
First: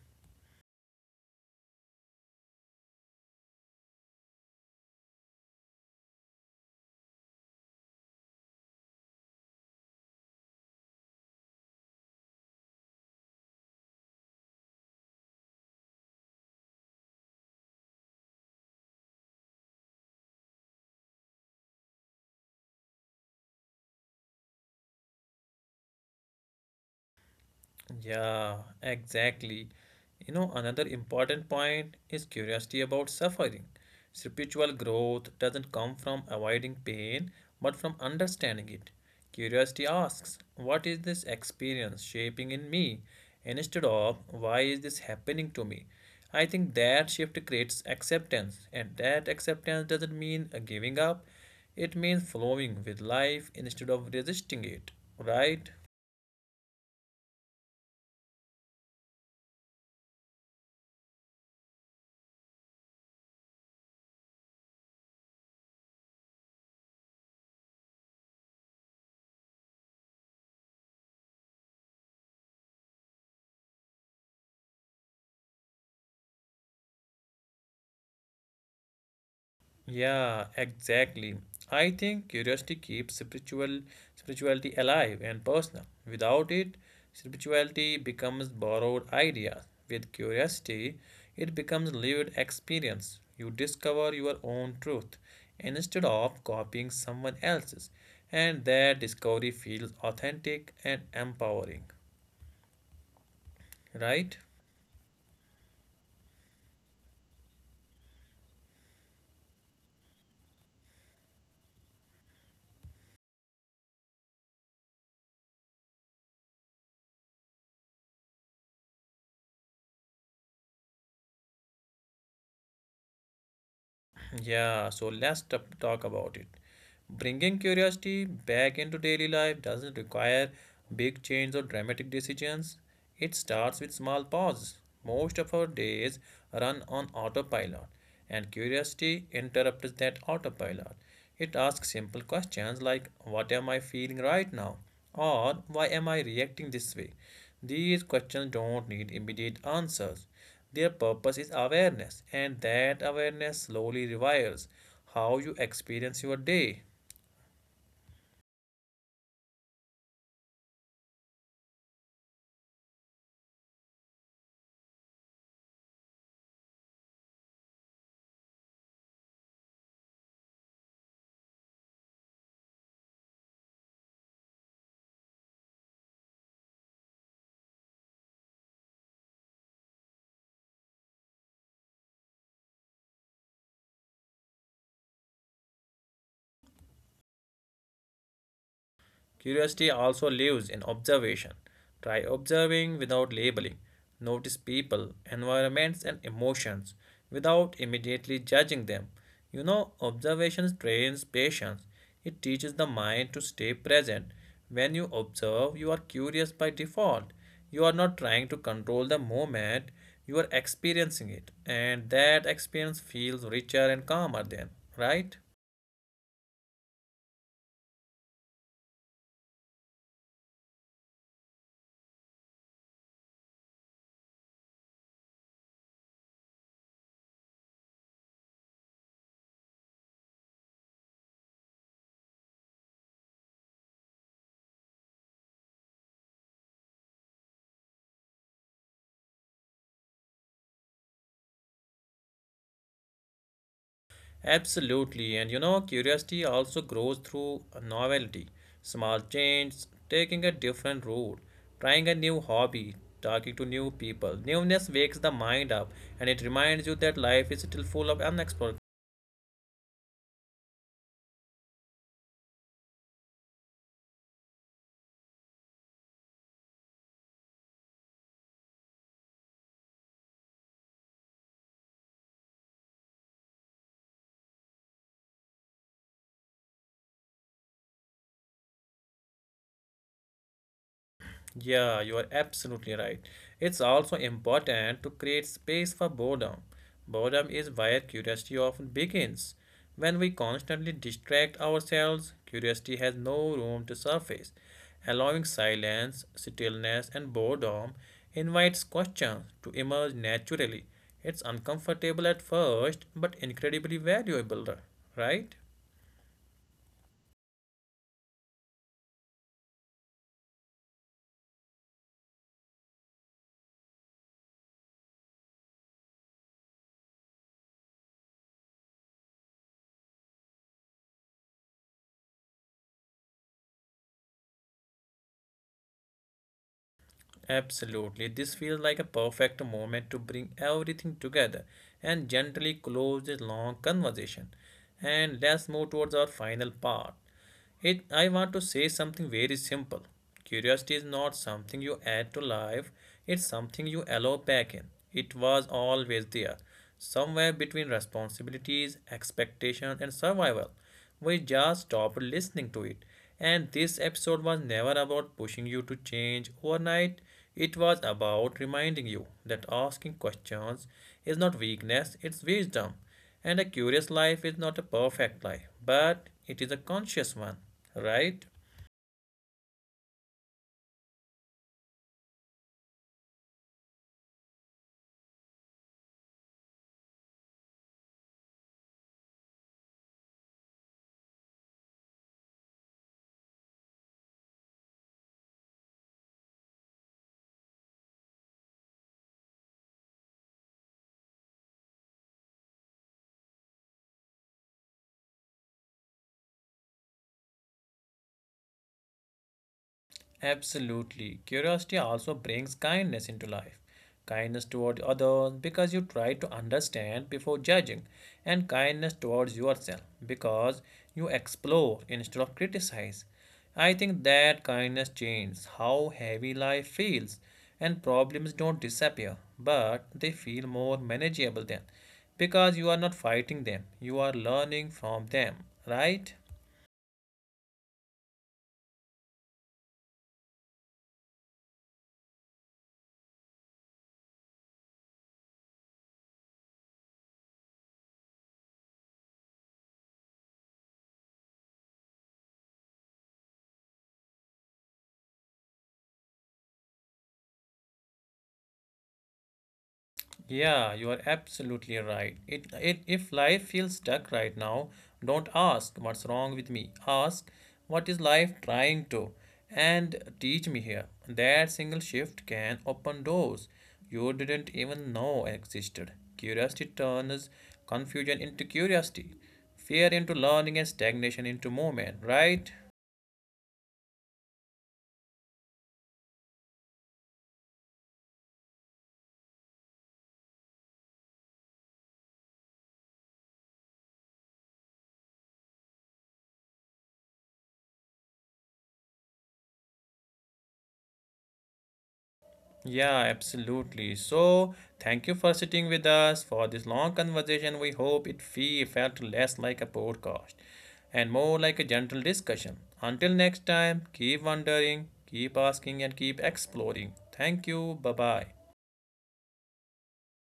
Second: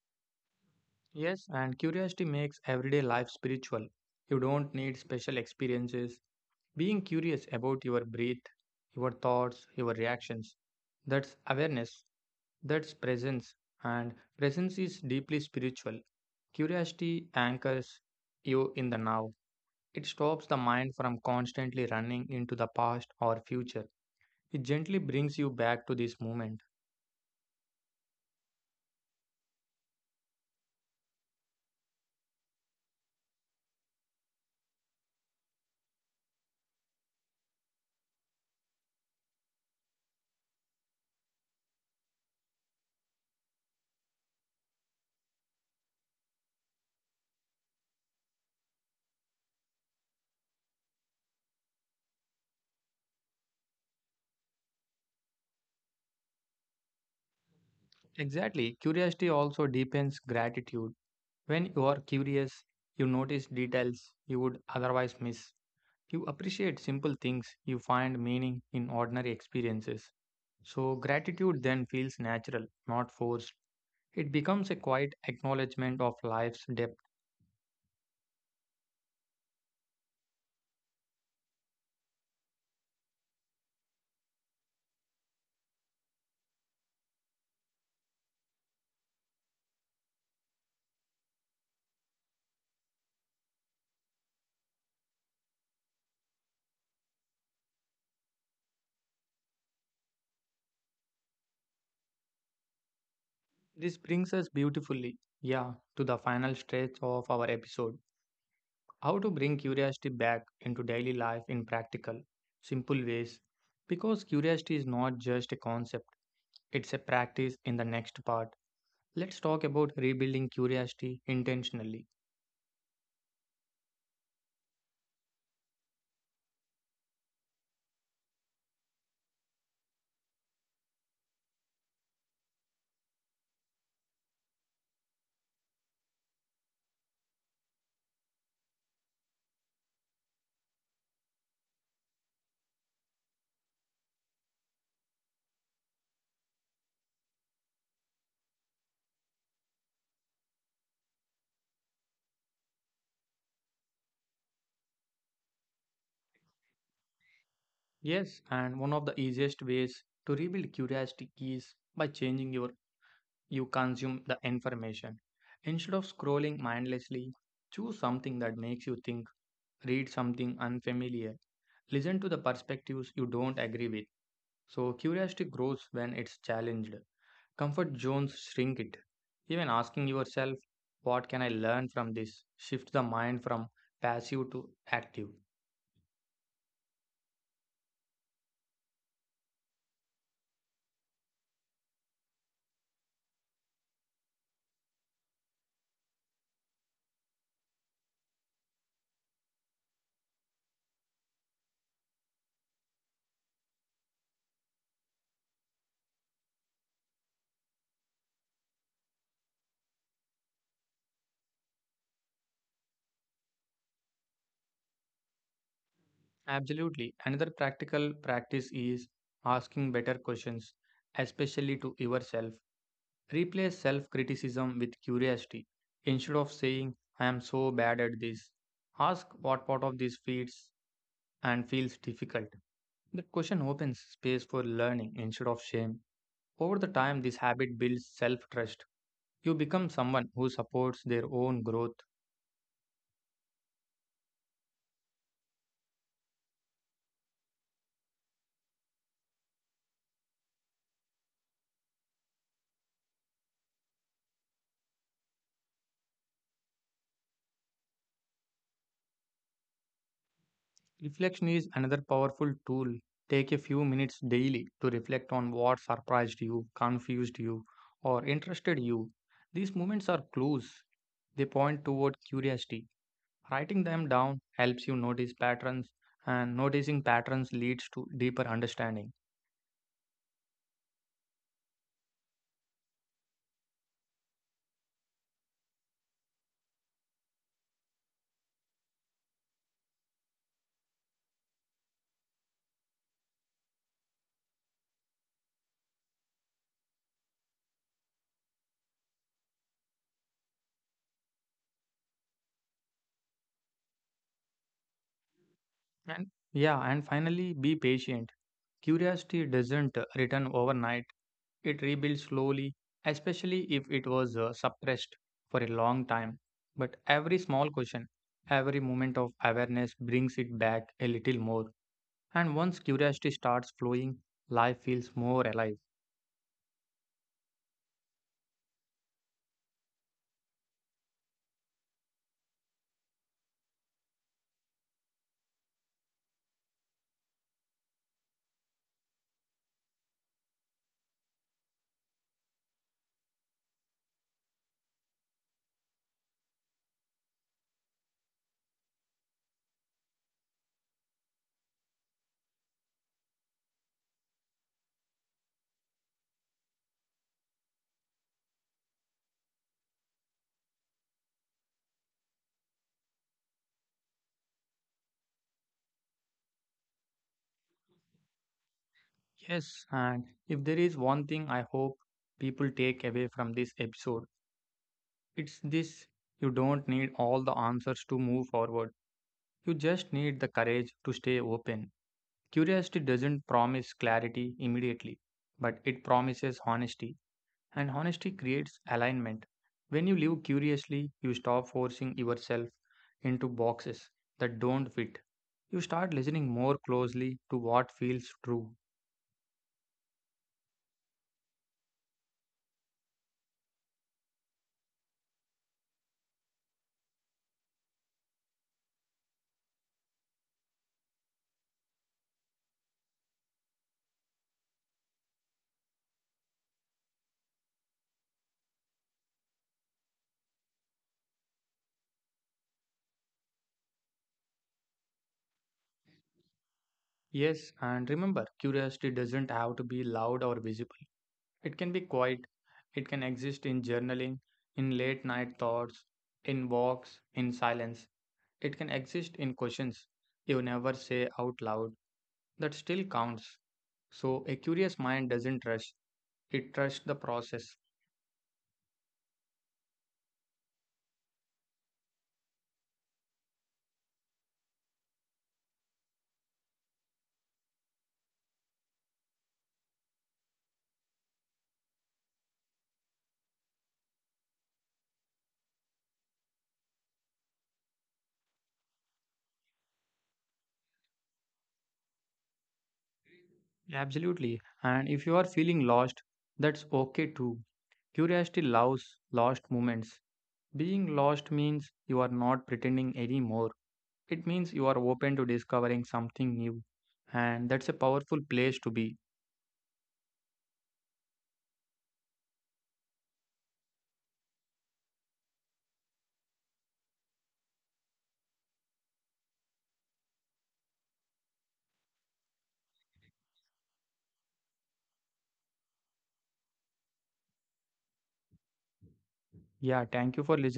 Speaker 2: Yes, and curiosity makes everyday life spiritual. You don't need special experiences. Being curious about your breath, your thoughts, your reactions, that's awareness, that's presence, and presence is deeply spiritual. Curiosity anchors you in the now. It stops the mind from constantly running into the past or future. It gently brings you back to this moment.
Speaker 1: yeah, exactly. You know, another important point is curiosity about suffering. Spiritual growth doesn't come from avoiding pain, but from understanding it. Curiosity asks, what is this experience shaping in me? Instead of, why is this happening to me? I think that shift creates acceptance, and that acceptance doesn't mean uh, giving up, it means flowing with life instead of resisting it, right?
Speaker 2: Exactly, curiosity also deepens gratitude. When you are curious, you notice details you would otherwise miss. You appreciate simple things, you find meaning in ordinary experiences. So, gratitude then feels natural, not forced. It becomes a quiet acknowledgement of life's depth.
Speaker 1: Yeah, exactly. I think curiosity keeps spiritual spirituality alive and personal. Without it, spirituality becomes borrowed ideas. With curiosity, it becomes lived experience. You discover your own truth instead of copying someone else's, and that discovery feels authentic and empowering,
Speaker 2: This
Speaker 1: right?
Speaker 2: brings us beautifully, yeah, to the final stretch of our episode. How to bring curiosity back into daily life in practical, simple ways. Because curiosity is not just a concept, it's a practice in the next part. Let's talk about rebuilding curiosity intentionally.
Speaker 1: Yeah, so let's t- talk about it. Bringing curiosity back into daily life doesn't require big change or dramatic decisions. It starts with small pauses. Most of our days run on autopilot, and curiosity interrupts that autopilot. It asks simple questions like, what am I feeling right now? Or why am I reacting this way? These questions don't need immediate answers. Their purpose is awareness, and that awareness slowly rewires how you experience your day.
Speaker 2: Yes, and one of the easiest ways to rebuild curiosity is by changing your you consume the information. Instead of scrolling mindlessly, choose something that makes you think, read something unfamiliar, listen to the perspectives you don't agree with. So curiosity grows when it's challenged. Comfort zones shrink it. Even asking yourself, "What can I learn from this?" Shift the mind from passive to active.
Speaker 1: Curiosity also lives in observation. Try observing without labeling. Notice people, environments, and emotions without immediately judging them. You know, observation trains patience. It teaches the mind to stay present. When you observe, you are curious by default. You are not trying to control the moment, you are experiencing it. And that experience feels richer and calmer then, right?
Speaker 2: Absolutely. Another practical practice is asking better questions, especially to yourself. Replace self criticism with curiosity. Instead of saying, "I am so bad at this," ask what part of this feels and feels difficult. That question opens space for learning instead of shame. Over the time, this habit builds self trust. You become someone who supports their own growth.
Speaker 1: Absolutely, and you know, curiosity also grows through novelty, small changes, taking a different route, trying a new hobby, talking to new people. Newness wakes the mind up and it reminds you that life is still full of unexplored.
Speaker 2: Reflection is another powerful tool. Take a few minutes daily to reflect on what surprised you, confused you, or interested you. These moments are clues. They point toward curiosity. Writing them down helps you notice patterns, and noticing patterns leads to deeper understanding.
Speaker 1: Yeah, you are absolutely right. It's also important to create space for boredom. Boredom is where curiosity often begins. When we constantly distract ourselves, curiosity has no room to surface. Allowing silence, stillness, and boredom invites questions to emerge naturally. It's uncomfortable at first, but incredibly valuable, right?
Speaker 2: And yeah, and finally, be patient. Curiosity doesn't return overnight. It rebuilds slowly, especially if it was uh, suppressed for a long time. But every small question, every moment of awareness brings it back a little more. And once curiosity starts flowing, life feels more alive.
Speaker 1: Absolutely. This feels like a perfect moment to bring everything together and gently close this long conversation. And let's move towards our final part, it, I want to say something very simple. Curiosity is not something you add to life, it's something you allow back in. It was always there, somewhere between responsibilities, expectations, and survival. We just stopped listening to it. And this episode was never about pushing you to change overnight. It was about reminding you that asking questions is not weakness, it's wisdom. And a curious life is not a perfect life, but it is a conscious one, right?
Speaker 2: Yes, and if there is one thing I hope people take away from this episode, it's this: you don't need all the answers to move forward. You just need the courage to stay open. Curiosity doesn't promise clarity immediately, but it promises honesty, and honesty creates alignment. When you live curiously, you stop forcing yourself into boxes that don't fit. You start listening more closely to what feels true.
Speaker 1: Absolutely. Curiosity also brings kindness into life. Kindness toward others because you try to understand before judging, and kindness towards yourself because you explore instead of criticize. I think that kindness changes how heavy life feels, and problems don't disappear, but they feel more manageable then because you are not fighting them, you are learning from them, right?
Speaker 2: Yes, and remember, curiosity doesn't have to be loud or visible. It can be quiet, it can exist in journaling, in late night thoughts, in walks, in silence. It can exist in questions you never say out loud. That still counts. So, a curious mind doesn't rush, it trusts the process.
Speaker 1: Yeah, you are absolutely right. It, it if life feels stuck right now, don't ask what's wrong with me. Ask what is life trying to and teach me here. That single shift can open doors you didn't even know existed. Curiosity turns confusion into curiosity, fear into learning and stagnation into movement, right?
Speaker 2: Absolutely. And if you are feeling lost, that's okay too. Curiosity loves lost moments. Being lost means you are not pretending anymore. It means you are open to discovering something new. And that's a powerful place to be.
Speaker 1: Yeah, absolutely. So, thank you for sitting with us for this long conversation. We hope it fe- felt less like a podcast and more like a gentle discussion. Until next time, keep wondering, keep asking, and keep exploring. Thank you. Bye bye.
Speaker 2: Yeah, thank you for listening.